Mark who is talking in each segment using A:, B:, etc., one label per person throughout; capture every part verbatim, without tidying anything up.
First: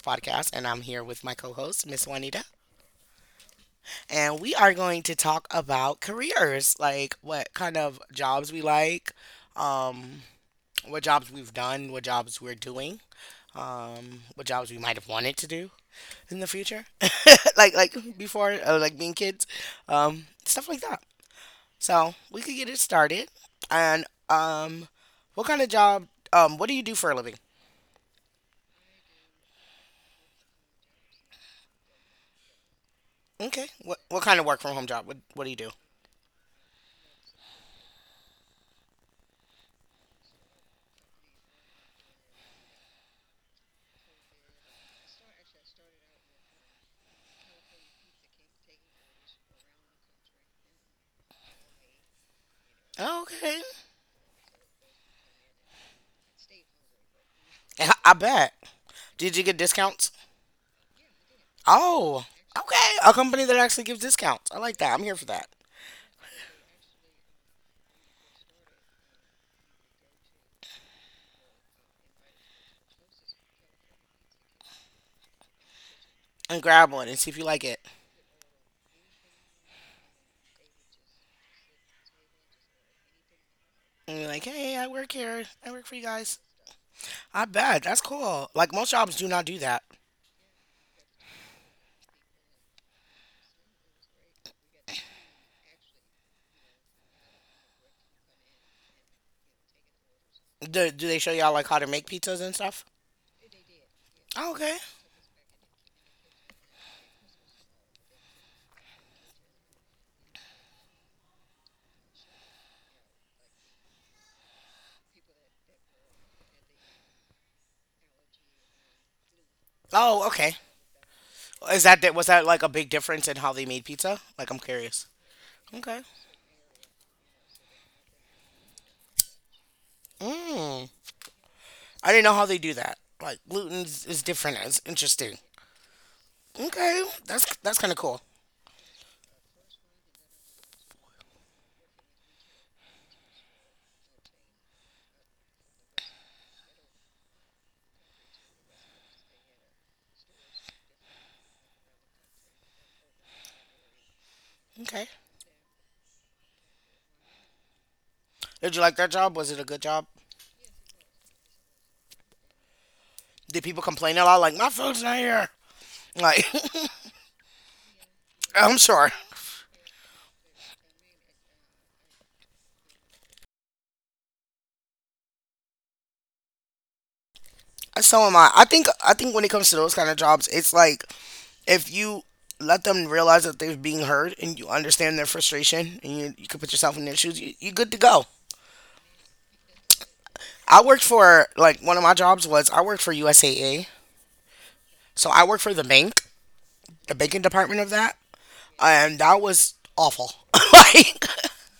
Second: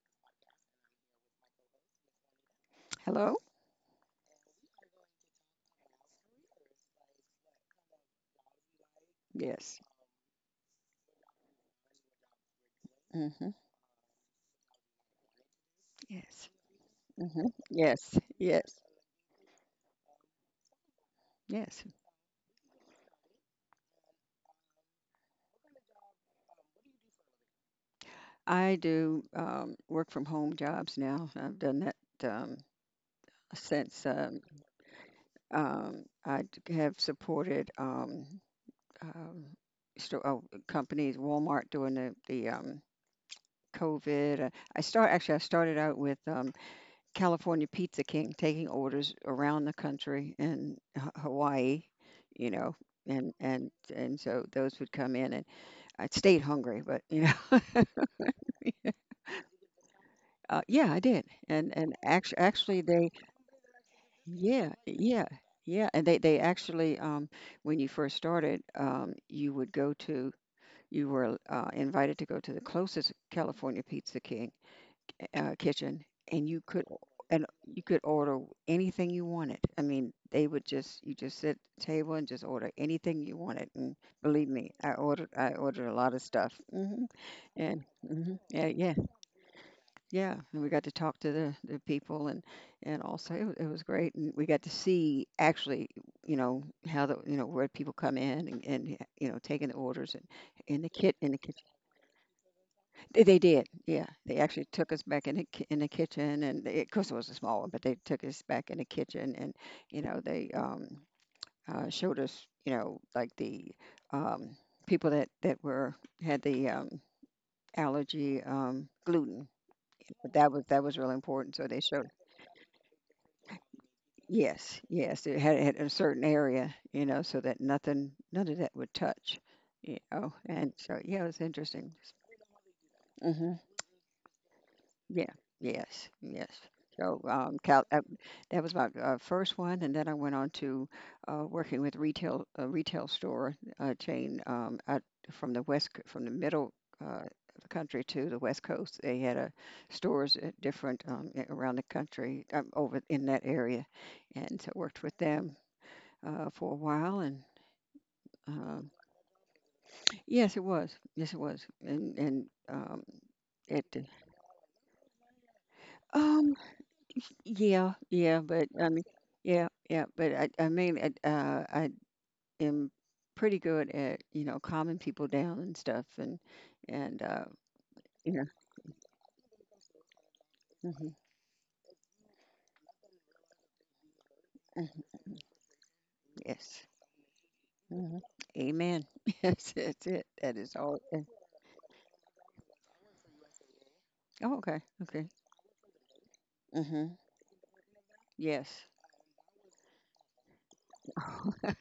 A: podcast, and I'm here with my co host, Miss Juanita.
B: Hello?
A: And we are going to talk about careers, like what kind of jobs we like,
B: Yes.
A: um, what jobs we've done, what jobs we're doing,
B: Mm-hmm.
A: um, what jobs we might have wanted to do in the
B: Yes.
A: future,
B: Mm-hmm.
A: like like
B: Yes.
A: before, uh,
B: Yes.
A: like being kids, um, stuff like that.
B: Yes.
A: So we could get it started. And um, What kind of job? Um, what do you do for a living?
B: I do um, work from home jobs now. I've done that um,
A: Okay. What
B: since
A: what kind
B: um,
A: of work from home job? What What do you do?
B: um, I d- have supported um, um, sto- oh, companies, Walmart during the, the um, COVID. Uh, I start actually I started out with um, California Pizza King taking orders around the country and Ha- Hawaii, you know, and
A: Okay.
B: and and so those would come in and I stayed hungry, but you know.
A: I, I bet. Did you get discounts?
B: Uh, yeah, I did, and and
A: Oh,
B: actually,
A: okay.
B: actually they,
A: A company that actually gives discounts. I
B: yeah,
A: like that. I'm here for
B: yeah,
A: that.
B: yeah, and they they actually, um, when you first started, um, you would go to, you were uh, invited to go to the closest California Pizza King uh, kitchen, and
A: And
B: you could
A: grab one and see if you
B: and
A: like it.
B: you could order anything you wanted. I mean, they would just you just sit at the table and just order anything you wanted. And
A: And you're like,
B: believe me,
A: hey, I
B: I
A: work
B: ordered
A: here.
B: I
A: I work
B: ordered
A: for
B: a
A: you
B: lot of
A: guys.
B: stuff. hmm
A: I bet.
B: And
A: That's
B: hmm
A: cool.
B: yeah,
A: Like most
B: yeah,
A: jobs do not do that.
B: yeah. And we got to talk to the, the people, and and also it, wa- it was great. And we got to see actually, you know, how the you know where people come in and, and you know taking the orders and in the
A: Do, do
B: kit
A: they show
B: in the
A: y'all
B: kitchen.
A: like how to make pizzas and stuff?
B: They they did, yeah. They
A: Oh,
B: actually
A: okay.
B: took us back in the ki- in the kitchen, and they, of course it was a small one, but they took us back in the kitchen, and you know they um, uh, showed us, you know, like the um, people that that were had the um, allergy, um, gluten.
A: Oh,
B: That
A: okay.
B: was that was really important. So
A: Is
B: they
A: that di-
B: showed,
A: was that like a big difference in how they made pizza? Like I'm
B: yes,
A: curious.
B: yes, it had, had a
A: Okay.
B: certain area, you know, so that nothing, none of that would touch, you know. And
A: Mm.
B: so yeah, it was interesting.
A: I didn't know how they do that. Like
B: Mm-hmm.
A: gluten's is is different. It's
B: Yeah.
A: interesting.
B: Yes. Yes.
A: Okay,
B: So
A: that's
B: um,
A: that's
B: Cal,
A: kind of
B: uh,
A: cool.
B: that was my uh, first one, and then I went on to uh, working with retail, a retail store uh, chain um, out from the west c- from the middle uh, of the country to the west coast. They had uh, stores at different um, a- around the country um, over in that area, and so worked
A: Okay.
B: with them uh, for a while. And
A: Did you
B: um,
A: like that job? Was it a good job?
B: yes, it was. Yes, it was. And and um,
A: Did people
B: it.
A: complain a lot? Like my food's not here. Like
B: Um, Yeah, yeah, but
A: I'm
B: I mean,
A: sure.
B: yeah, yeah, but I, I mean, I, uh, I am pretty good at, you know, calming people down and stuff, and and uh,
A: So
B: you
A: am
B: know,
A: I. I think I think when it comes to those kind of jobs, it's like
B: mhm,
A: if you let them realize that they're being heard and you
B: mhm,
A: understand their frustration and you, you can put
B: yes,
A: yourself in their shoes, you, you're good to
B: hmm
A: go.
B: amen. Yes, that's it. That is
A: I
B: all.
A: worked
B: Eh,
A: for, like, one of my jobs was I worked for U S A A.
B: Oh, okay, okay.
A: So I worked for the bank, the
B: hmm
A: banking department of that,
B: Yes.
A: and that was awful. Like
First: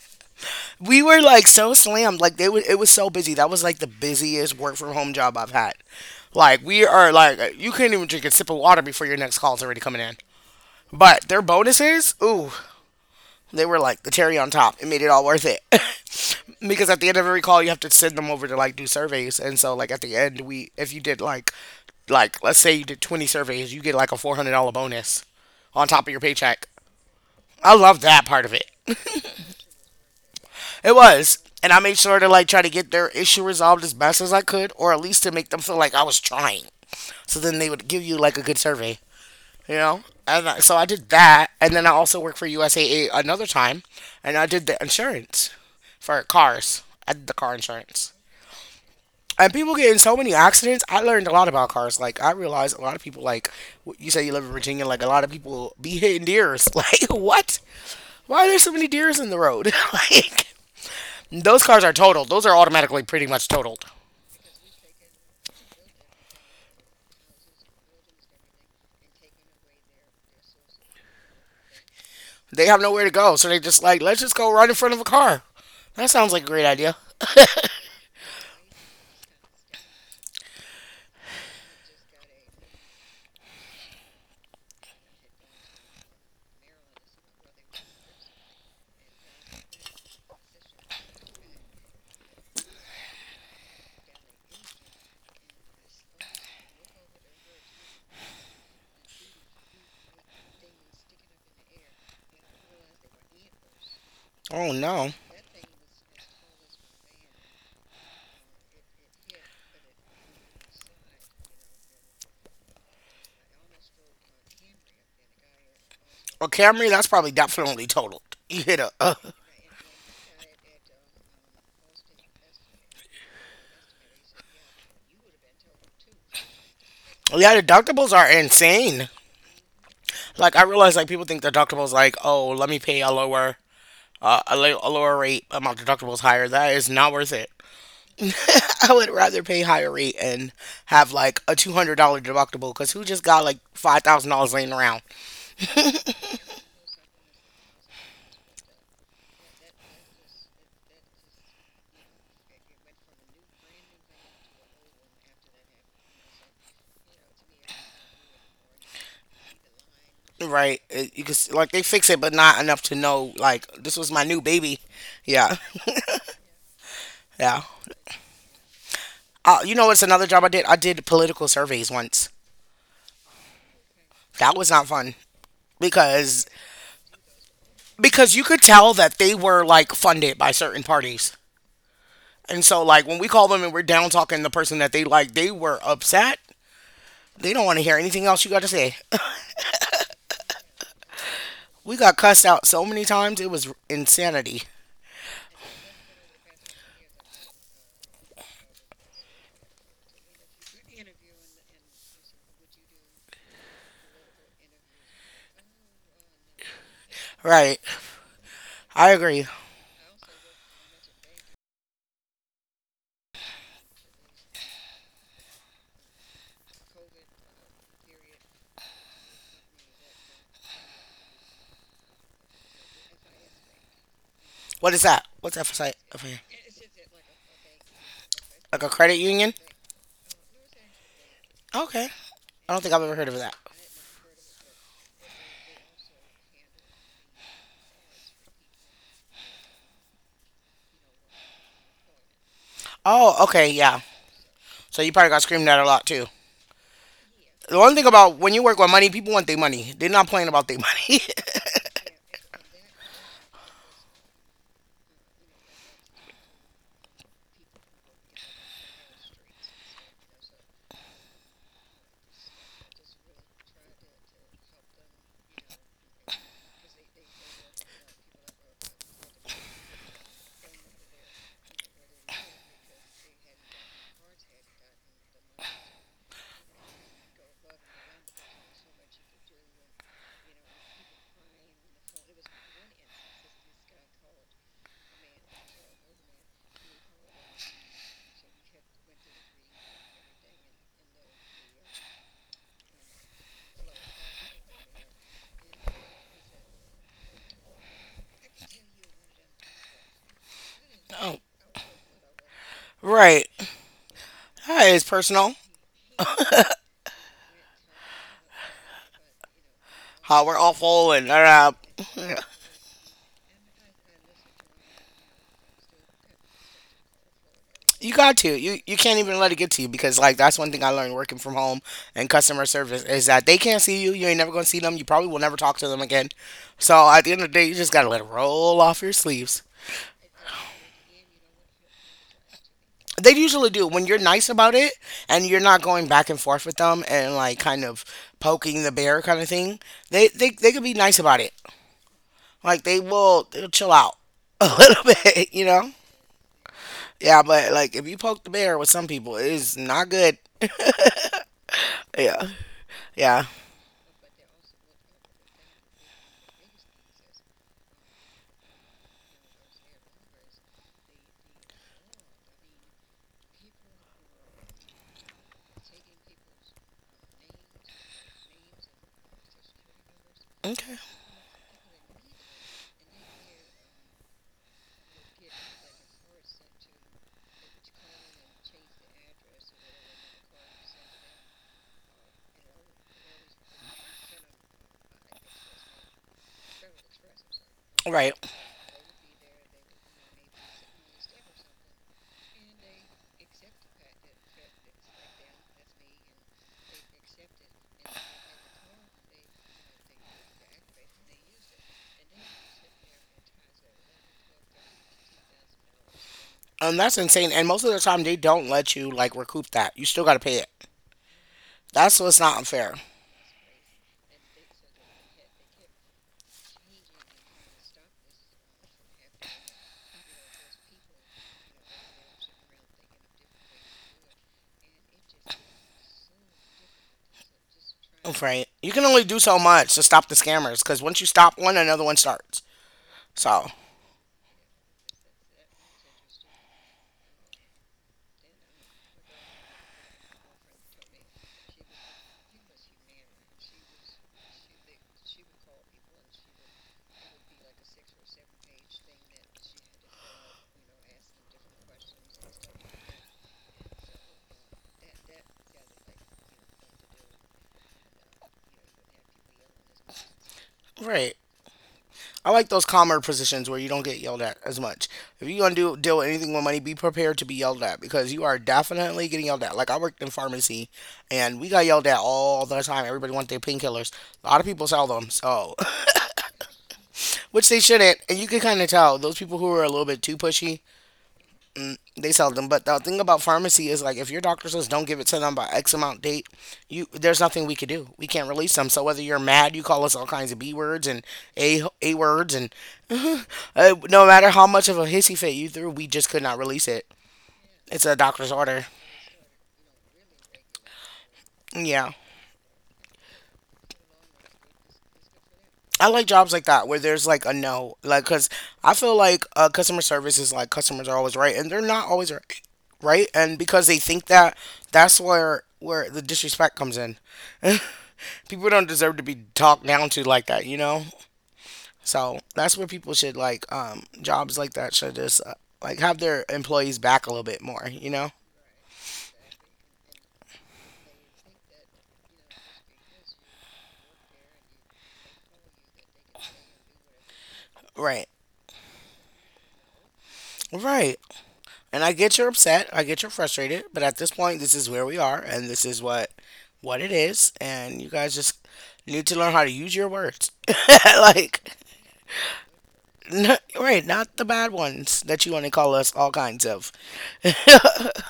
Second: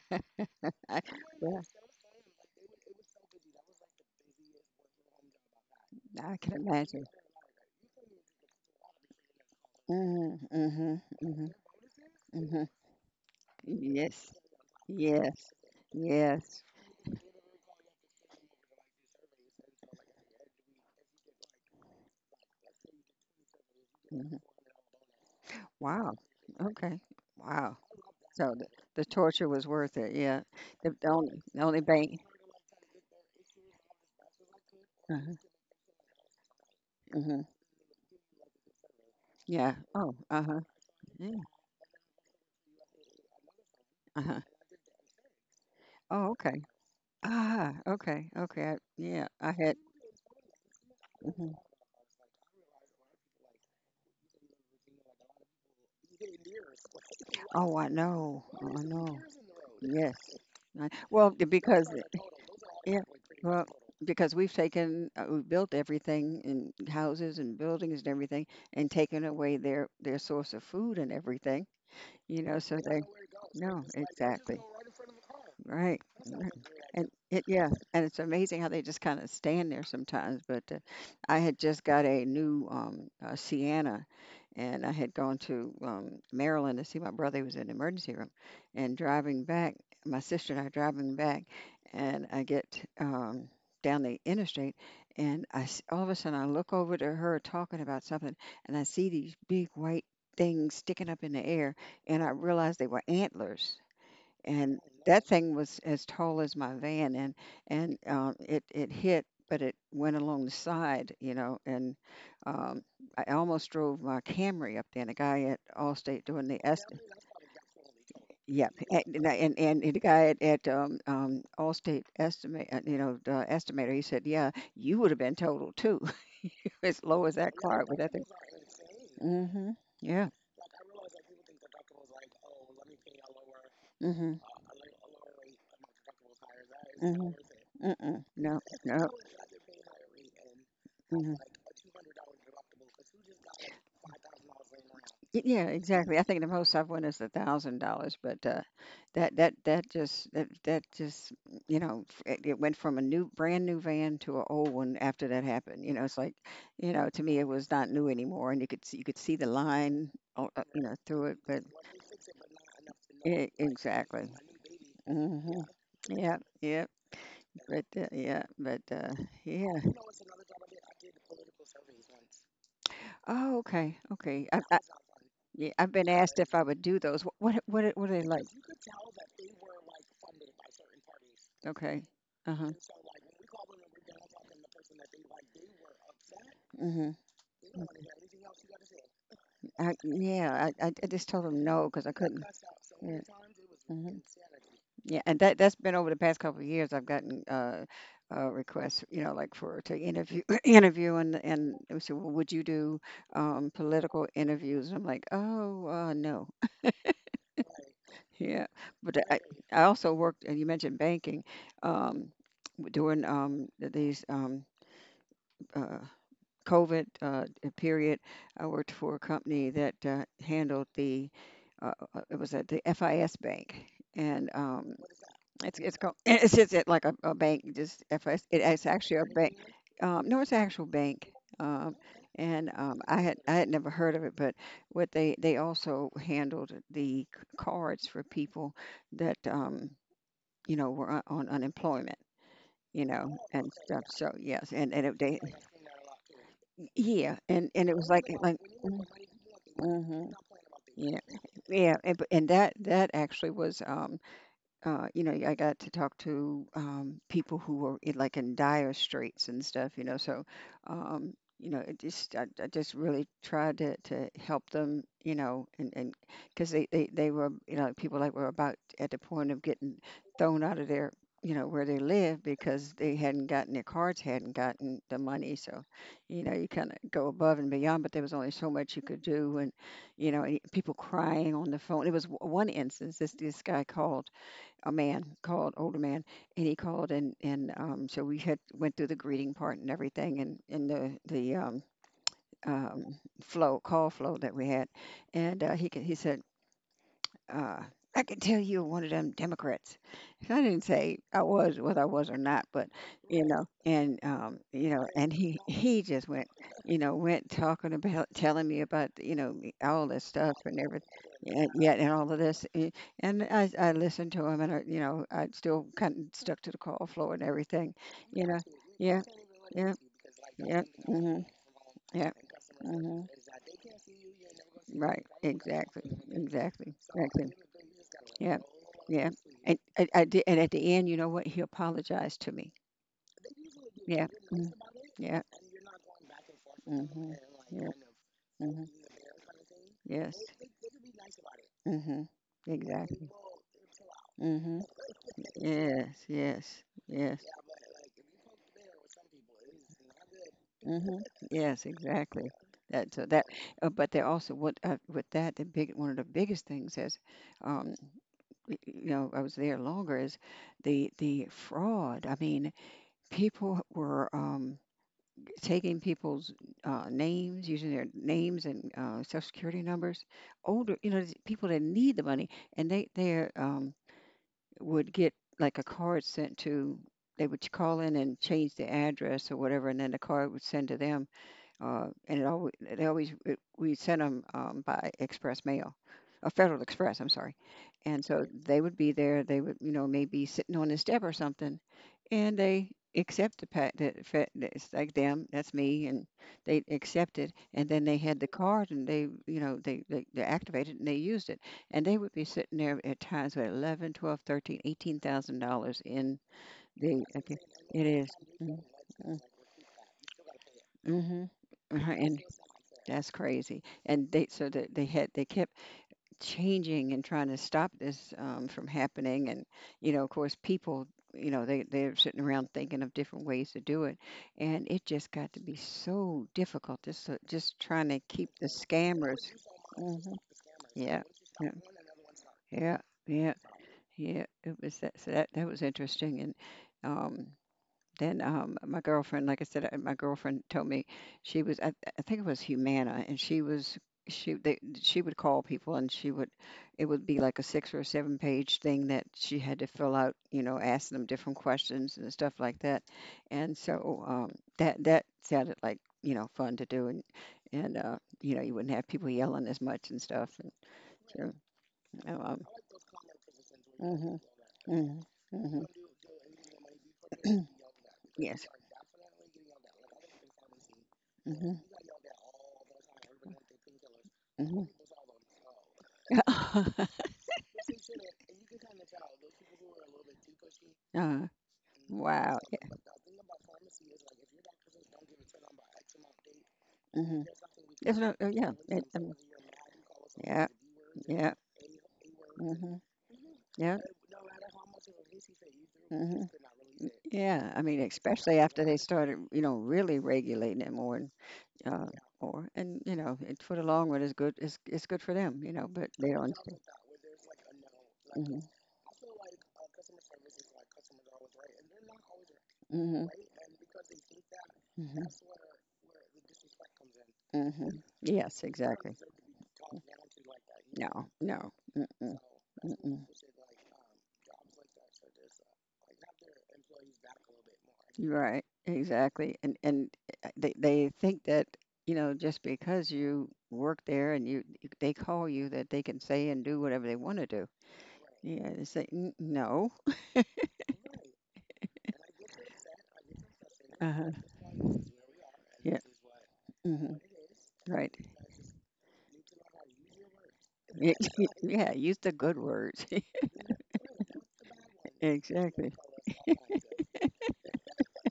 B: I,
A: we were like
B: yeah,
A: so slammed. Like they was it was so busy. That was like the busiest work from home job I've had.
B: I can
A: Like we
B: imagine.
A: are like you can't even drink a sip of water before your next call is already
B: Mm
A: coming in.
B: hmm mm hmm
A: But
B: mm
A: their
B: hmm
A: bonuses,
B: mm
A: ooh,
B: hmm
A: they were like the
B: Yes,
A: cherry on top. It made it all
B: yes,
A: worth it.
B: yes.
A: Because at the end of every call, you have to send them over to like do surveys. And so like at the end, we if you did, like like let's say you did twenty surveys, you get like a
B: Hmm.
A: four hundred dollars bonus on top of
B: Wow.
A: your paycheck.
B: Okay.
A: I
B: Wow.
A: love that part of
B: So the,
A: it.
B: the torture was worth it. Yeah.
A: It
B: The, the only
A: was.
B: the
A: And I
B: only
A: made sure
B: bank.
A: to like try to get their issue resolved as best as I could, or at least to
B: Uh-huh.
A: make them feel like I was trying. So
B: Hmm.
A: then they would give you like a good survey. you
B: Yeah.
A: know
B: Oh. Uh
A: and I,
B: huh.
A: so I did
B: Yeah.
A: that, and then I also worked for USAA another time,
B: Uh
A: and
B: huh.
A: I did the insurance for
B: Oh. Okay.
A: cars. I did the car
B: Ah.
A: insurance,
B: Okay. Okay. I, yeah. I
A: and people
B: had.
A: get in so many accidents. I learned a lot
B: Hmm.
A: about cars. Like I realized a lot of people like w- you say you live in Virginia, like a lot of people be hitting deers. Like what,
B: Oh, I
A: why
B: know.
A: are there so
B: Oh, I
A: many deers
B: know.
A: in the road?
B: Yes.
A: Like
B: I- Well, d-
A: those cars
B: because
A: are totaled. Those are
B: yeah.
A: automatically pretty much
B: Well,
A: totaled.
B: because we've taken uh, we've built everything in houses and buildings and everything, and taken away their their source of food and everything, you know,
A: They
B: so
A: have
B: they,
A: nowhere to go, so they just
B: no,
A: like let's just go
B: exactly.
A: right in front of a car.
B: Right.
A: That sounds like a
B: Right.
A: great idea.
B: And it, yeah, and it's amazing how they just kind of stand there sometimes. But uh, I had just got a new um, uh, Sienna, and I had gone to um, Maryland to see my brother. He was in the emergency room, and driving back, my sister and I are driving back, and I get um, down the interstate, and I s- all of a sudden I look over to her talking about something, and I see these big white things sticking up in the air and I realized they were antlers.
A: Oh,
B: And
A: no.
B: that thing was as tall as my van, and and um, it it hit, but it went along the side, you know. And um, I almost drove my Camry up there. And a guy at Allstate
A: Well,
B: doing the
A: Camry,
B: estimate.
A: that's probably definitely totaled. You
B: Yeah,
A: hit a.
B: and
A: Uh,
B: and I- and the guy at, at um, um, Allstate estimate, uh, you know, the estimator, he said, "Yeah, you would have been totaled too, as low as that
A: yeah,
B: car with that
A: deductibles
B: thing."
A: are insane.
B: Mm-hmm. Yeah.
A: Like I realize, like people think deductibles, like oh, let me pay a lower,
B: Mm-hmm.
A: uh, a, li- a lower rate. Um, my deductible's higher. That is not worth it.
B: Higher. That is not, mm-hmm, worth it.
A: I
B: Mm-mm. No. No.
A: would rather pay higher rate and have
B: Mm-hmm.
A: like a two hundred dollar deductible, because who just got like five thousand dollars laying around,
B: Yeah, exactly. I think the most I've won is a thousand dollars, but uh, that that that just that that just you know f- it, it went from a new brand new van to an old one after that happened. You know, it's like you know to me it was not new anymore, and you could see, you could see the line all, uh,
A: right?
B: you know right,
A: It- you
B: through
A: can
B: it,
A: s-
B: but
A: like they fix it, but not
B: know,
A: enough to
B: it,
A: know,
B: like, you
A: like,
B: know,
A: this was
B: exactly.
A: my new baby.
B: A new baby.
A: Yeah,
B: Hmm. Yeah. Yeah, yeah.
A: yeah.
B: But, uh, yeah, but, uh,
A: Uh, you
B: yeah.
A: know what's another job I did? I did political surveys once.
B: Oh, okay, okay.
A: That
B: I,
A: was
B: I,
A: not fun.
B: yeah, I've been asked
A: because
B: if I would do those. Wh- What, what, are- what are they
A: because you
B: like?
A: could tell that they were like funded by certain parties.
B: Okay.
A: And
B: Uh-huh.
A: so like when we call them and we're down talking the person that they like, they were upset.
B: Hmm.
A: They don't want to hear anything else you got to say.
B: I, yeah, I, I I just told them no
A: We
B: because I
A: got
B: couldn't.
A: cussed out so many
B: Yeah.
A: times. It was
B: Mhm.
A: insanity.
B: Yeah, and that that's been over the past couple of years. I've gotten uh, uh, requests, you know, like for to interview interview and and they would say, well, would you do um, political interviews? I'm like, oh uh, no.
A: Right.
B: Yeah,
A: I
B: but I,
A: agree.
B: I also worked, and you mentioned banking, um, w- during um, th- these um, uh, COVID uh, uh, period. I worked for a company that uh, handled the uh, uh, it was at the F I S bank, and um,
A: What is that? What's that for
B: it's it's
A: site?
B: called
A: Okay.
B: it's just it like a, a bank, just F I S. It,
A: Like
B: it's
A: a
B: actually
A: credit
B: a
A: union?
B: bank. Um, no, it's an actual bank. Um,
A: Okay.
B: and
A: I don't think
B: um,
A: I've ever
B: I
A: heard of
B: had I
A: that.
B: had never heard of it, but what they they also handled the c- cards for people that um, you know, were on on unemployment, you know. Oh,
A: Oh,
B: and
A: okay.
B: okay.
A: Yeah.
B: Stuff. Yeah. So yes, and
A: So
B: and
A: you
B: it,
A: probably
B: they,
A: got
B: like,
A: screamed at a lot too.
B: yeah, and
A: The
B: and
A: one
B: it
A: thing
B: was like
A: about when
B: like
A: you work with money, people want their
B: mm-hmm,
A: money. They're not
B: mm-hmm,
A: playing about their money.
B: yeah, yeah, and but- and that that actually was um uh, you know, I got to talk to um, people who were in, like in dire straits and stuff, you know. So, um, you know, it just I, I just really tried to, to help them, you know, and and because they, they they were, you know, people like were about at the point of getting thrown out of their, you know, where they live because they hadn't gotten their cards, hadn't gotten the money. So, you know, you kind of go above and beyond, but there was only so much you could do, and you know, and people crying on the phone. It was w- one instance. This this guy called, a man called, older man, and he called and and um, so we had went through the greeting part and everything and and the the um, um, flow call flow that we had, and uh, he c- he said. Uh, I can tell you're one of them Democrats. And I didn't say I was, whether I was or not, but you
A: Right.
B: know, and um,
A: That
B: you
A: is
B: know, and
A: personal.
B: he he just went, you know, went talking about telling me about you know all this
A: How
B: stuff
A: we're
B: and
A: awful and
B: and
A: uh,
B: yet and all of this eh, and I, I listened to him and I, you know I still kind of stuck to the call flow and everything,
A: you got
B: you
A: to,
B: know,
A: you you can't
B: yeah,
A: even let it get to you,
B: yeah,
A: because like that's one
B: yeah,
A: thing I learned working
B: mhm,
A: from home and
B: yeah,
A: customer service
B: mhm.
A: is that they can't see you. You ain't never gonna see them. You
B: Right,
A: probably will never talk to them
B: exactly,
A: again.
B: exactly,
A: So at the end
B: exactly,
A: of the day, you just gotta let it
B: yeah,
A: roll off your
B: yeah,
A: sleeves.
B: and I, I did and at the end you know what he apologized to me.
A: They usually do when you're
B: Yeah,
A: nice
B: mm,
A: about it
B: yeah,
A: and you're not going back and forth with them
B: mhm,
A: and like kind
B: yeah,
A: of poking
B: mhm,
A: the bear kind of thing. They
B: yes,
A: they they could be nice about it.
B: mhm,
A: Like they
B: exactly.
A: will, they'll chill out a
B: Mhm.
A: little bit, you know.
B: Yes, yes, yes.
A: Yeah, but like if you poke the bear with some people, it's not good.
B: Hmm. Yes,
A: Yeah.
B: exactly. That so that,
A: Yeah.
B: uh, but they also what uh, with that the big one of the biggest things is, um, y- you know, I was there longer is the the fraud. I mean, people were um, taking people's uh, names, using their names and uh, social security numbers, older,
A: Okay.
B: you know, people that need the money, and they they're um, would get like a card sent to, they would call in and change the address or whatever, and then the card would send to them. Uh, and it always, it always it, we sent them um, by express mail, a Federal Express. I'm sorry, and
A: Right.
B: so they would be there. They would, you know, maybe sitting on the step or something, and they accept the pack. That fe- that it's like them, that's me, and they accept it. And then they had the card, and they, you know, they, they they activated and they used it. And they would be sitting there at times with eleven, twelve, thirteen, eighteen thousand dollars in
A: Um, that's
B: the.
A: insane.
B: Account.
A: And most of the
B: It
A: time
B: is.
A: they don't
B: Mm,
A: let you like
B: mm.
A: recoup that. You still got to pay it.
B: Mhm. Uh-huh.
A: That's
B: And
A: what's not unfair.
B: that's crazy. And they so that they had they kept changing and trying to stop this um, from happening. And you know, of course, people you know they they're sitting around thinking of different ways to do it, and it just got to be so difficult. Just so- just trying to keep the
A: Right. You can only do
B: scammers.
A: so much to stop the
B: Mhm.
A: scammers, cuz once
B: Yeah.
A: you stop
B: Yeah.
A: one, another one starts.
B: Yeah, yeah,
A: So,
B: yeah. It was that. So that that was interesting, and um, then um, my girlfriend, like I said, uh, my girlfriend told me she was, I, I think it was Humana, and she was she they, she would call people, and she would, it would be like a six or a seven page thing that she had to fill out, you know, asking them different questions and stuff like that, and so um, that that sounded like you know fun to do, and and uh, you know you wouldn't have people yelling as much and stuff, and
A: right.
B: so
A: I
B: um,
A: like those calmer positions where you don't get yelled at as much.
B: hmm.
A: If you're gonna
B: Hmm.
A: do deal with anything with money, be prepared to be yelled at, because you are
B: Yes.
A: definitely getting yelled at. Like I worked in pharmacy, and we got
B: Hmm.
A: yelled at all the time. Everybody wants their painkillers. A lot of people
B: Hmm.
A: sell them, so
B: uh,
A: which they shouldn't. And you can kind of tell those people who are a little bit too pushy they sell
B: wow.
A: them. But the thing about pharmacy is like if your doctor says don't give it to them by X amount date, you
B: Yeah.
A: there's
B: Hmm.
A: nothing we could do.
B: There's
A: We
B: no. Uh,
A: can't
B: yeah.
A: release them.
B: It,
A: So whether
B: um,
A: you're mad, you call us all kinds of
B: yeah.
A: B words and
B: Yeah.
A: A A words, and
B: hmm
A: uh,
B: Yeah.
A: no matter how much of a hissy fit you threw, we just
B: Hmm.
A: could not release it.
B: Yeah, I mean,
A: It's a doctor's
B: especially after
A: order.
B: they started, you know, really regulating it more and uh,
A: Yeah.
B: more, and you know, it, for the long run is good. It's it's good for them, you know,
A: I
B: but
A: like
B: they
A: jobs
B: don't.
A: like that where there's like a no, like because
B: Mm-hmm.
A: I feel like uh, customer service is like customers are always right, and they're not always right,
B: Mm-hmm.
A: right? And because they think that, that's
B: Mm-hmm.
A: where where the disrespect comes in.
B: Mhm. Yes,
A: People don't
B: exactly.
A: deserve to be talked down to like that, you know?
B: No, no. Mm-mm,
A: So that's where people
B: mm-mm.
A: should, like, um jobs like that should just uh, like have their employees back a little bit more, you know?
B: You're right, exactly. And and uh, they they think that, you know, just because you work there and you you- they call you that they can say and do whatever they want to do.
A: Right.
B: Yeah, they say, "N- no.
A: Right. And I get you're upset, I get you're frustrated, but at
B: Uh-huh.
A: this point this is where we are and this
B: Yeah.
A: is what what it
B: Hmm.
A: is, and you
B: Right.
A: guys just need to learn how to use your words.
B: Yeah,
A: Like
B: yeah, use the good words.
A: n right, not the bad ones that you want to
B: Exactly.
A: call us all kinds of.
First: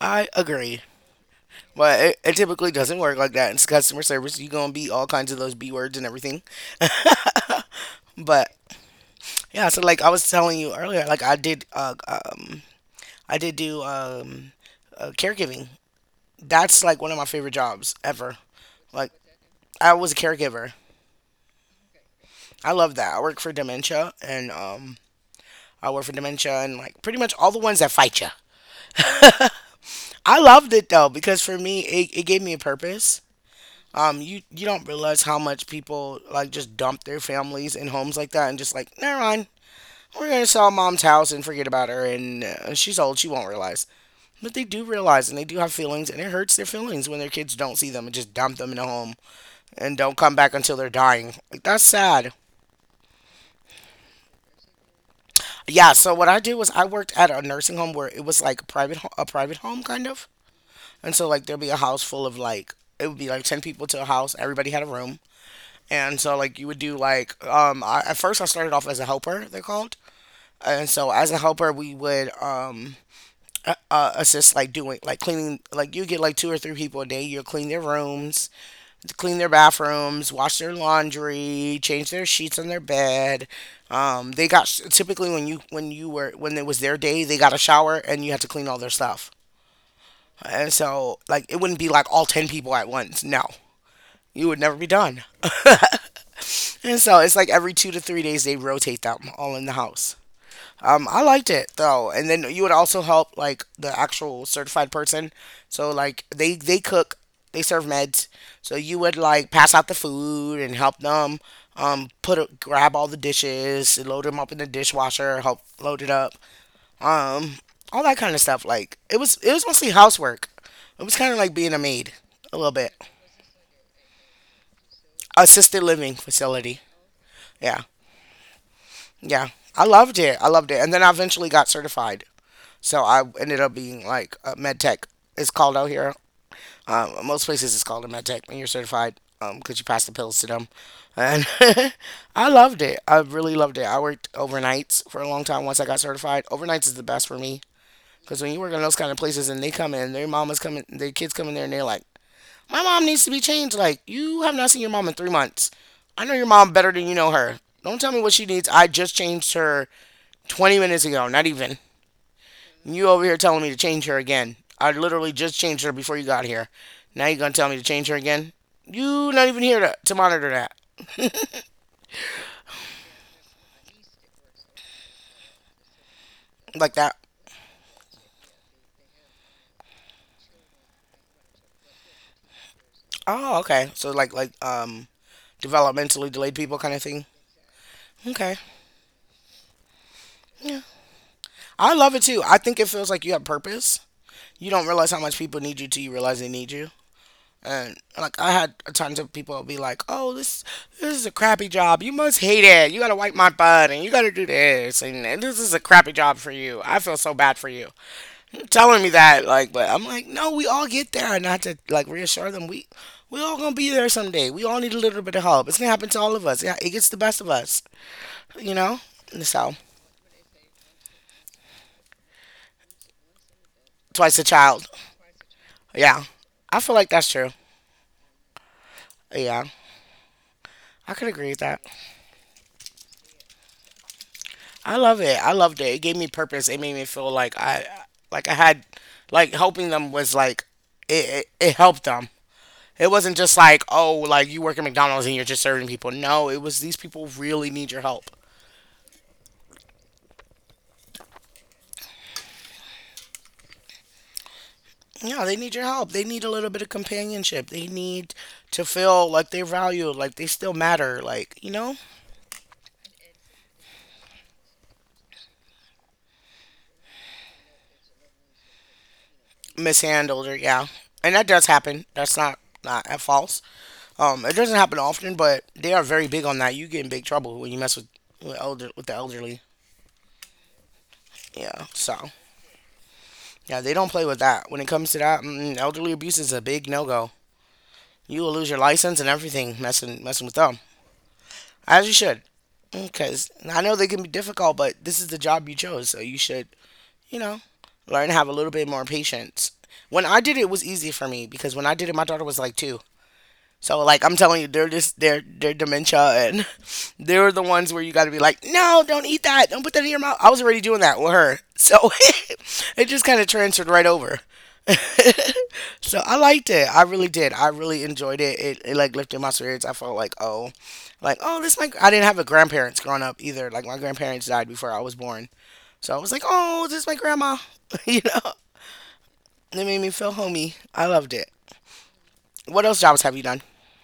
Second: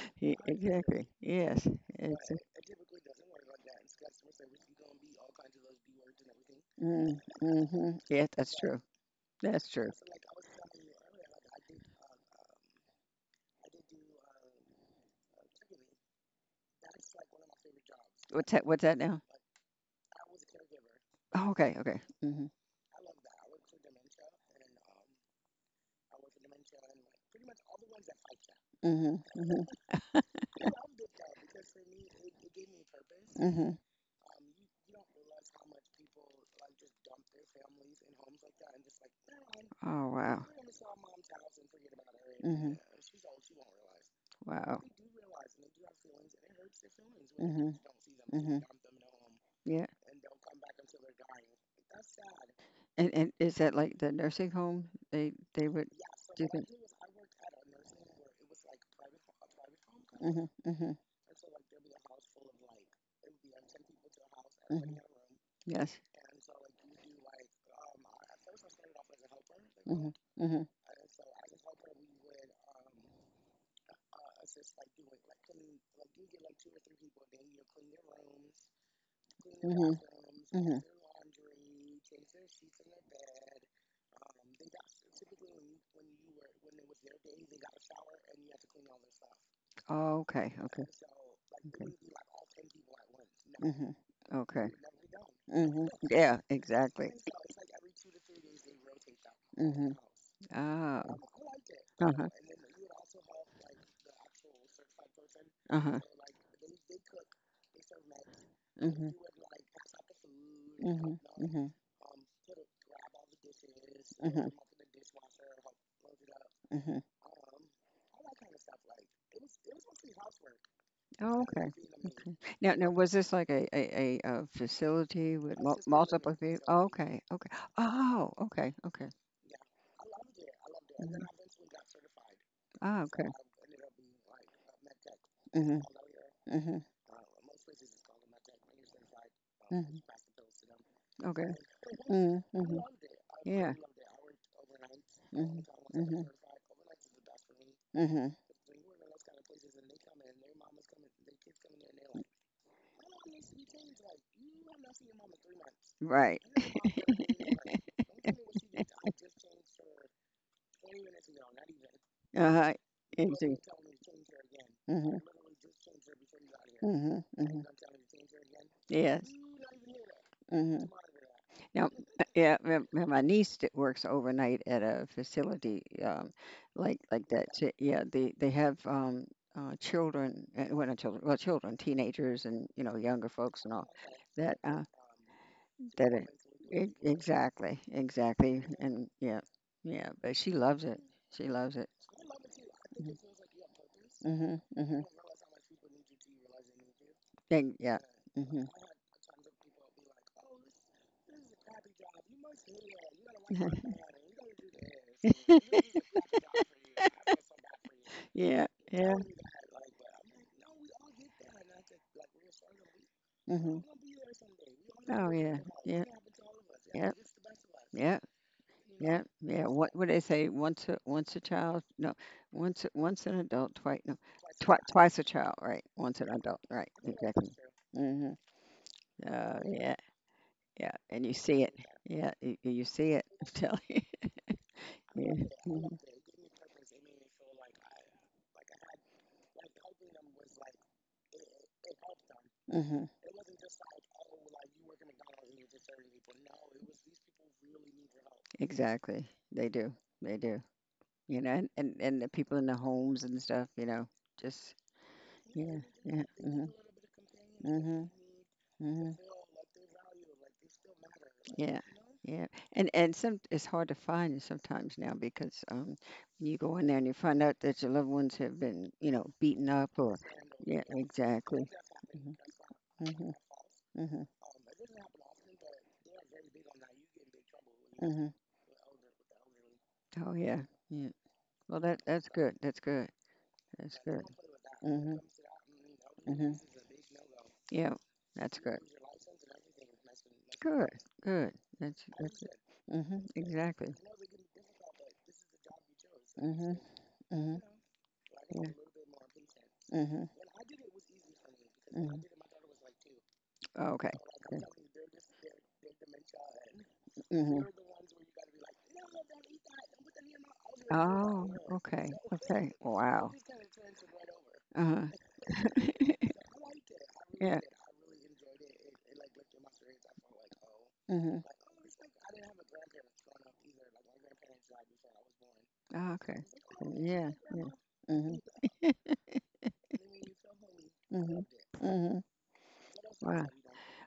A: I
B: Yeah,
A: agree.
B: exactly. Yes.
A: But it, it
B: Exactly.
A: typically doesn't work like that. It's customer service. You're going to be all kinds of those B words and everything.
B: Mm, mhm. Yeah,
A: But
B: that's true.
A: yeah,
B: That's
A: so
B: true.
A: like I was telling you earlier, like I did, uh, um, I did do um, uh, caregiving. That's like one of my favorite jobs ever.
B: What's that? What's that
A: Like
B: now?
A: I was a caregiver.
B: Oh, okay, okay. Mhm.
A: I love that. I work for dementia and um, I work for dementia and like pretty much all the ones that fight you.
B: Mm mhm. Mm
A: I
B: mhm.
A: loved it though because for me, it, it gave me a purpose.
B: Mm mhm.
A: um you you don't realize how much people like just dump their families in homes like that and just like never mind
B: Oh
A: we're
B: wow.
A: gonna sell mom's house and forget about her. And
B: Mm
A: uh,
B: mhm.
A: she's old, she won't realize. But they
B: Wow.
A: do realize, and they do have feelings, and it hurts their feelings when their
B: Mm
A: kids
B: mhm.
A: don't see them and just
B: Mm mhm.
A: dump them in a home
B: Yeah.
A: and don't come back until they're dying. Like, that's sad.
B: And and is that like the nursing home? They they would
A: Yeah, so what I
B: do
A: did
B: that.
A: was I worked at a nursing home where it was like a private ho- a private home kind of.
B: Mm mhm.
A: And so like there'd be a house full of like, it would be like ten people to a house, everybody had a room.
B: Yes.
A: And so like you would do like um I, at first I started off as a helper, they're called.
B: Mhm. It. Mhm.
A: And so as a helper, we would um uh, uh, assist like doing like cleaning. Like, you get like two or three people a day, you'll clean their rooms, clean their bathrooms, wash their laundry, change their sheets on their bed. um, they got, typically, when you when you were when it was their day, they got a shower and you had to clean all their stuff.
B: Oh, okay.
A: And
B: Okay. It's
A: so like it
B: like it.
A: wouldn't
B: Okay.
A: be
B: Be
A: like all ten people at once, no,
B: enough. Mhm.
A: you would
B: Okay.
A: never be done.
B: Mhm. Yeah.
A: And
B: Exactly.
A: so it's like every two to three days they rotate them all in
B: And
A: the
B: so. Mhm.
A: house.
B: Ah.
A: Um, I liked it
B: I'm a.
A: though,
B: Uh huh.
A: and then
B: Cleaner.
A: you would also help like the actual certified person.
B: Uh
A: So
B: huh.
A: like they they cook, they serve meds. So
B: So.
A: you
B: Mhm. You
A: would like pass out the food and
B: help.
A: help
B: Mhm. Mhm.
A: them
B: Mom. Mhm.
A: um put a, grab all
B: Grab.
A: the dishes, load them up in the dishwasher, help load it up, um all that kind of stuff. Like, it was it was mostly housework. It was kind
B: Mhm.
A: of like
B: Okay.
A: being a maid a
B: Now,
A: little
B: now,
A: bit.
B: was this like a a, a, uh facility with mul
A: Assisted living
B: multiple people?
A: facility.
B: Oh, okay, okay.
A: Yeah.
B: Oh, okay, okay.
A: Yeah. I loved it. I loved it. And then I
B: Hmm.
A: eventually got certified. So
B: Oh,
A: I
B: okay.
A: ended up being like a med tech is called
B: Hmm.
A: out here.
B: Hmm.
A: Um, most places it's called a med tech when you're certified, because you pass
B: Hmm.
A: the pills to them. And
B: Okay.
A: I loved
B: Mm-hmm.
A: it. I really loved
B: Yeah.
A: it. I worked overnights for a long time
B: Hmm.
A: once I got
B: Hmm.
A: certified. Overnights is the best for me, because
B: Hmm.
A: when you work in those kind of places and they come in, their mama's coming, their kids come in there and they're like, my mom needs to be changed. Like, you have not seen your mom in three months. I know your
B: Right.
A: mom better than you know her. Don't tell me what she needs. I just changed her twenty minutes ago, not even.
B: Uh-huh.
A: You over here telling me to
B: Exactly.
A: change her again. I literally
B: Mm-hmm.
A: just changed her before you got here. Now you're
B: Mm-hmm.
A: gonna tell me to
B: Mm-hmm.
A: change her again? You not
B: Yes.
A: even here to, to monitor
B: Mm-hmm.
A: that.
B: Now, uh, yeah, my my- my niece that works overnight at a facility um,
A: like that.
B: like like that. She, yeah, they they have um, uh, children, uh, well, not children, well, children, teenagers, and you know,
A: Oh,
B: younger
A: okay.
B: folks and
A: So
B: all
A: like like
B: that.
A: um
B: Uh,
A: developmentally
B: that are,
A: delayed people kind of
B: e-
A: thing.
B: exactly,
A: Okay.
B: exactly, and yeah, yeah. But she
A: Yeah.
B: loves it. She
A: I
B: loves it.
A: love it too. I think it feels like you have purpose.
B: Mm-hmm.
A: You
B: Mm-hmm.
A: don't realize how
B: Mm-hmm.
A: much people need you till you realize they need you.
B: Yeah,
A: And
B: yeah.
A: like I had
B: Hmm.
A: tons of people be like, "Oh, this this is a crappy job. You must hate it. You gotta wipe my butt, and you gotta do this, and, and this is a crappy job for you. I feel so bad for you." You're
B: Yeah,
A: telling me
B: yeah.
A: that, like, but I'm like, no, we all get there, and not to like reassure them, we we all gonna
B: Hmm.
A: be there someday. We all need a little
B: Oh
A: bit of
B: yeah,
A: help. It's gonna
B: yeah,
A: happen to all of us. Yeah, it gets
B: yeah,
A: the best of us,
B: yeah,
A: you know.
B: yeah, yeah.
A: So
B: What would they say? Once a once a child, no, once a- once an adult, twice no,
A: twice a
B: Twi
A: child.
B: twice a child, right? Once
A: Yeah,
B: an adult,
A: I
B: right?
A: feel like that's
B: Exactly.
A: true.
B: Hmm. Oh
A: Yeah,
B: yeah, yeah.
A: I
B: And
A: could
B: you
A: agree with
B: see it,
A: that.
B: yeah, you, you see it. I'm telling you.
A: I love
B: Yeah.
A: it. I loved
B: Hmm.
A: it. It gave me purpose. It made me feel like I, like I had, like helping them was like it it, it helped them.
B: Hmm.
A: It wasn't just like, oh, like you work at McDonald's and you're just serving people. No, it was these people really need your help.
B: Exactly. They do. They do. You know, and, and, and the people in the homes and stuff, you know, just,
A: Yeah, they need
B: yeah,
A: your help. They
B: yeah.
A: need a
B: Hmm.
A: little bit of companionship. They
B: Hmm.
A: need to
B: Hmm.
A: feel like they're valued, like they still matter, like, you
B: Yeah,
A: know?
B: yeah, and and some it's hard to find sometimes now because um you go in there and you find out that your loved ones have been you know beaten up or
A: Mishandled, or
B: yeah,
A: yeah. And that
B: exactly.
A: does happen. That's not not at
B: Mm-hmm,
A: false.
B: mm-hmm.
A: Um, it doesn't happen often, but they are very big on that. You get in big trouble when you mess with
B: Hmm.
A: with elder with the elderly.
B: Oh yeah, yeah. Well,
A: Yeah.
B: that that's
A: So
B: good. That's good.
A: yeah, they
B: That's
A: don't
B: good.
A: play with that. When it comes
B: Mm-hmm,
A: to that, mm, elderly abuse
B: mm-hmm.
A: is a big no go.
B: Yeah,
A: You will
B: that's
A: lose
B: good.
A: your license and everything messing messing with them,
B: Good, good. That's
A: as you
B: that's
A: should.
B: it. Mhm.
A: Because I
B: Exactly.
A: know they can be difficult, but this is the job you chose, so you should,
B: Mhm.
A: you
B: Mhm.
A: know, learn to have a
B: Yeah.
A: little bit more patience. When
B: Mhm.
A: I did it, it was easy for me because when I did it,
B: Mhm.
A: my daughter was like two. So
B: Okay.
A: like I'm
B: Good.
A: telling you, they're just they're they're dementia, and they're the
B: Mhm.
A: ones where you gotta be like, no, don't eat that, don't put that in your mouth. I was already doing that with
B: Oh,
A: her. So
B: okay. Okay.
A: it just
B: Wow.
A: kinda transferred right over.
B: Uh-huh.
A: So I liked it. I really did.
B: Yeah.
A: I really enjoyed it. It, it like lifted my spirits. I felt like, oh, like,
B: Mhm.
A: oh, this my, I didn't have a grandparents growing up either. Like my grandparents died before I was born.
B: Oh,
A: So I was
B: okay.
A: like, oh, this is my
B: Yeah.
A: grandma.
B: Yeah.
A: You
B: Mhm.
A: know? It made me feel homey. I loved
B: Mhm.
A: it.
B: Mhm.
A: What else jobs have you
B: Wow.
A: done?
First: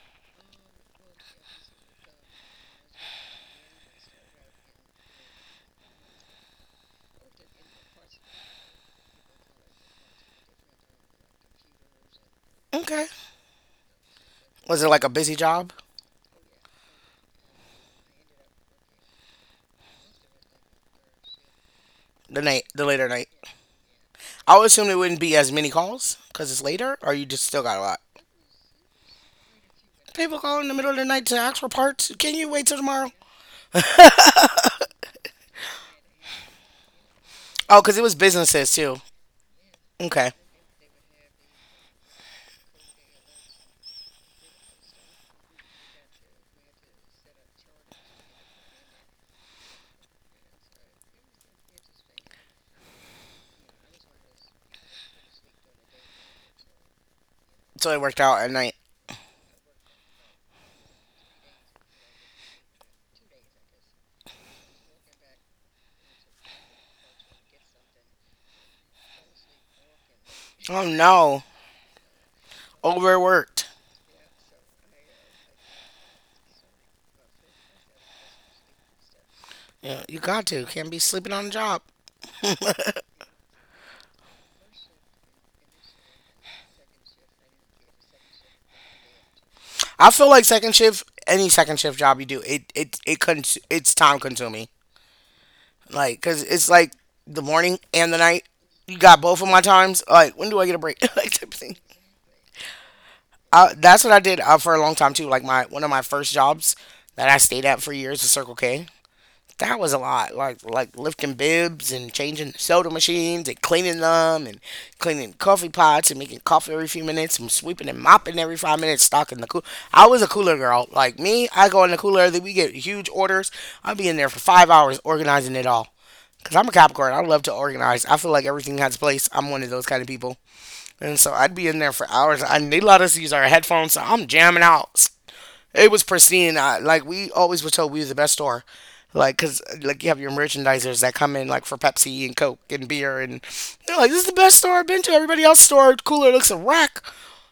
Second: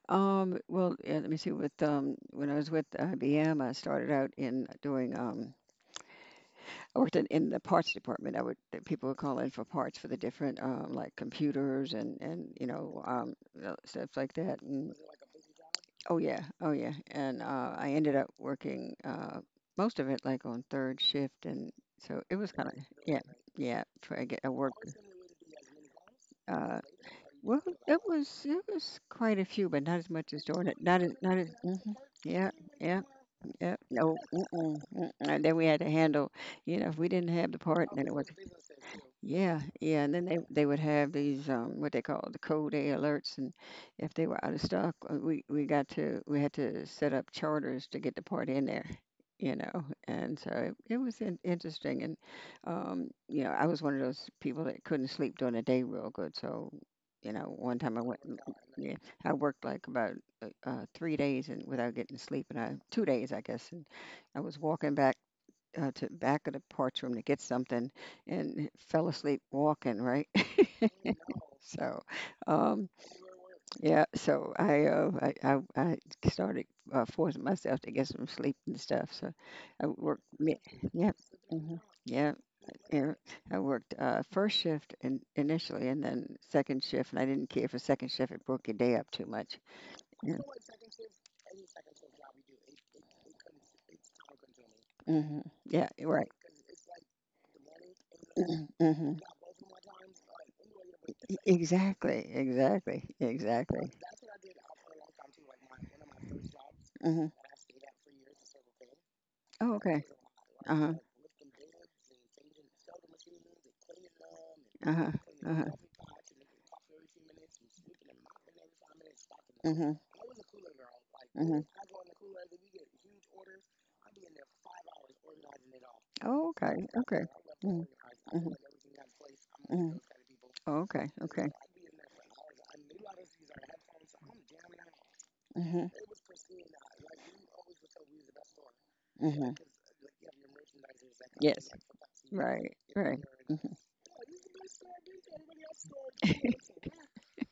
B: Um, well, yeah, let me see. With um, when I was with I B M, I started out in doing um, I worked in, in the parts department. I would People would call in for parts for the different um, like computers, and and you know
A: Okay.
B: um, uh, stuff like that.
A: Was it
B: And
A: like a busy job?
B: oh yeah, oh yeah. And uh, I ended up working uh, most of it like on third shift, and so it
A: The
B: was
A: night,
B: kind of
A: the later
B: yeah,
A: night.
B: yeah. Try to get. I
A: I would
B: worked.
A: assume there wouldn't be as many calls because it's
B: Uh,
A: later, or you just
B: well,
A: still got a
B: it
A: lot.
B: was it was quite a few, but not as much
A: People
B: as
A: call in
B: during
A: the
B: it.
A: middle of
B: Not
A: the
B: as.
A: night to
B: Not as.
A: ask for
B: Mm-hmm.
A: parts? Can you
B: Yeah,
A: wait till
B: yeah,
A: tomorrow?
B: yeah. No, mm-mm, mm-mm. And then we had to handle, you know, if we didn't have the
A: Oh,
B: part,
A: because it
B: then it
A: was
B: was.
A: businesses too.
B: Yeah, yeah, and then
A: Okay.
B: they they would have these um what they call the code A alerts, and if they were out of stock, uh, we we got to we had to set up charters to get the part in there, you know, and so it, it was in, interesting, and um you know I was one of those people that couldn't sleep during the day real good, so you know one
A: So
B: time
A: it
B: I
A: worked
B: went mm,
A: out at
B: mm,
A: night.
B: yeah, I worked like about uh, uh, three days and without getting sleep, and I two days I guess, and I was walking back uh, to the back of the parts room to get something and fell asleep walking, right?
A: Oh no.
B: So, um,
A: Overworked.
B: yeah, so I, uh, I, I, I started uh, forcing myself to get some sleep and stuff. So I
A: Yeah, you
B: worked,
A: got
B: mi-
A: to. Can't be
B: yeah,
A: sleeping on the job.
B: yeah, yeah. I worked uh, first shift in, initially and then second shift, and I didn't care for second shift. It broke your day up too much.
A: I feel
B: Yeah.
A: like second shift, any second shift job you do, it it it cons- it's time consuming.
B: Hmm. Yeah,
A: Like,
B: right.
A: cause it's like the morning and the night. You
B: Mm-hmm.
A: got both of my times. Like, when do I get a break? Like, type of thing.
B: Exactly, exactly,
A: I,
B: exactly.
A: that's what I did uh, for a long time too. Like my one of my first jobs
B: Hmm.
A: that I stayed at for years was Circle K.
B: Oh,
A: That was a
B: okay.
A: lot, like
B: Uh-huh.
A: like lifting bibs and changing the soda machines and cleaning them and
B: Uh-huh.
A: cleaning
B: Uh-huh.
A: coffee pots and making coffee every few minutes and sweeping and mopping every five minutes, stocking the cool.
B: Uh-huh.
A: I was a cooler girl. Like me,
B: Uh-huh.
A: I go in the cooler. We get huge orders. I'll be in there for five hours organizing it all.
B: Oh,
A: Cause I'm a
B: okay.
A: Capricorn. I
B: Okay.
A: love to organize. I feel
B: Mm-hmm.
A: like
B: Mm-hmm.
A: everything has a place. I'm one of those
B: Mm-hmm.
A: kind of people.
B: Oh, okay.
A: And so
B: Okay.
A: I'd be in there for hours. And they let us use our headphones. So I'm jamming out.
B: Mm-hmm.
A: It was pristine. I, like we always were told, we was the best store. Like,
B: Mm-hmm.
A: cause like you have your merchandisers that come in like
B: Yes.
A: for Pepsi and Coke
B: Right.
A: and
B: Right.
A: beer, and
B: Mm-hmm.
A: they're like, "This is the best store I've been to." Everybody else store cooler looks a wreck.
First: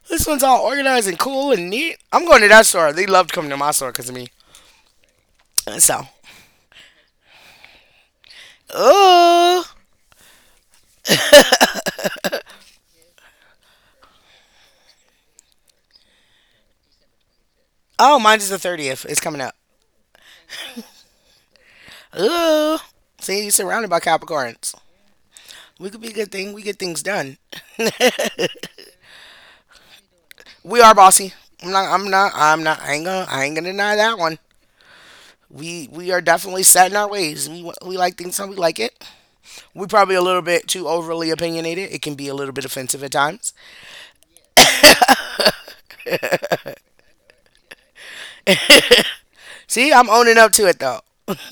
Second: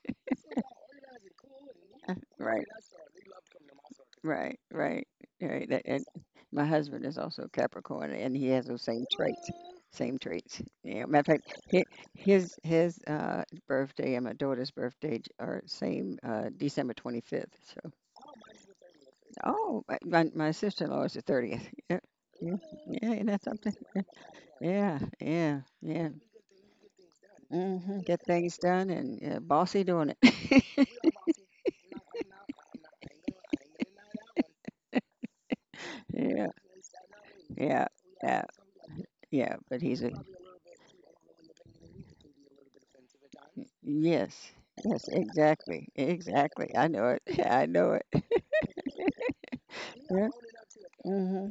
A: This one's all organized and cool and neat. I'm going to that
B: Right.
A: store. They loved coming to my store because of me.
B: Right, right, right.
A: And
B: That,
A: so,
B: and my husband is also Capricorn, and he has those same traits.
A: oh,
B: Same traits. Yeah. Matter of fact, hi- his his uh, birthday and my daughter's birthday j- are same, uh, December twenty-fifth.
A: oh, mine is the thirtieth. It's coming up.
B: Oh, my my my sister-in-law is the thirtieth. Yeah. Yeah,
A: Oh,
B: yeah, isn't
A: see,
B: that
A: you're
B: something?
A: surrounded by Capricorns.
B: Yeah, yeah,
A: We could be
B: yeah.
A: a good thing. We get things done.
B: Hmm. Get things done and yeah, bossy doing it.
A: We are bossy. I'm not. I'm not. I'm not. I ain't gonna. I ain't gonna deny that one. We we are
B: Yeah,
A: definitely set in our ways. We wa-
B: yeah,
A: we like things
B: yeah,
A: how we like it.
B: yeah. But
A: We
B: he's a
A: probably a little bit too overly opinionated. It can be a little bit offensive at times.
B: yes, yes, exactly, exactly. I know it. I know it.
A: See, I'm
B: Yeah.
A: owning up to it though.
B: Hmm.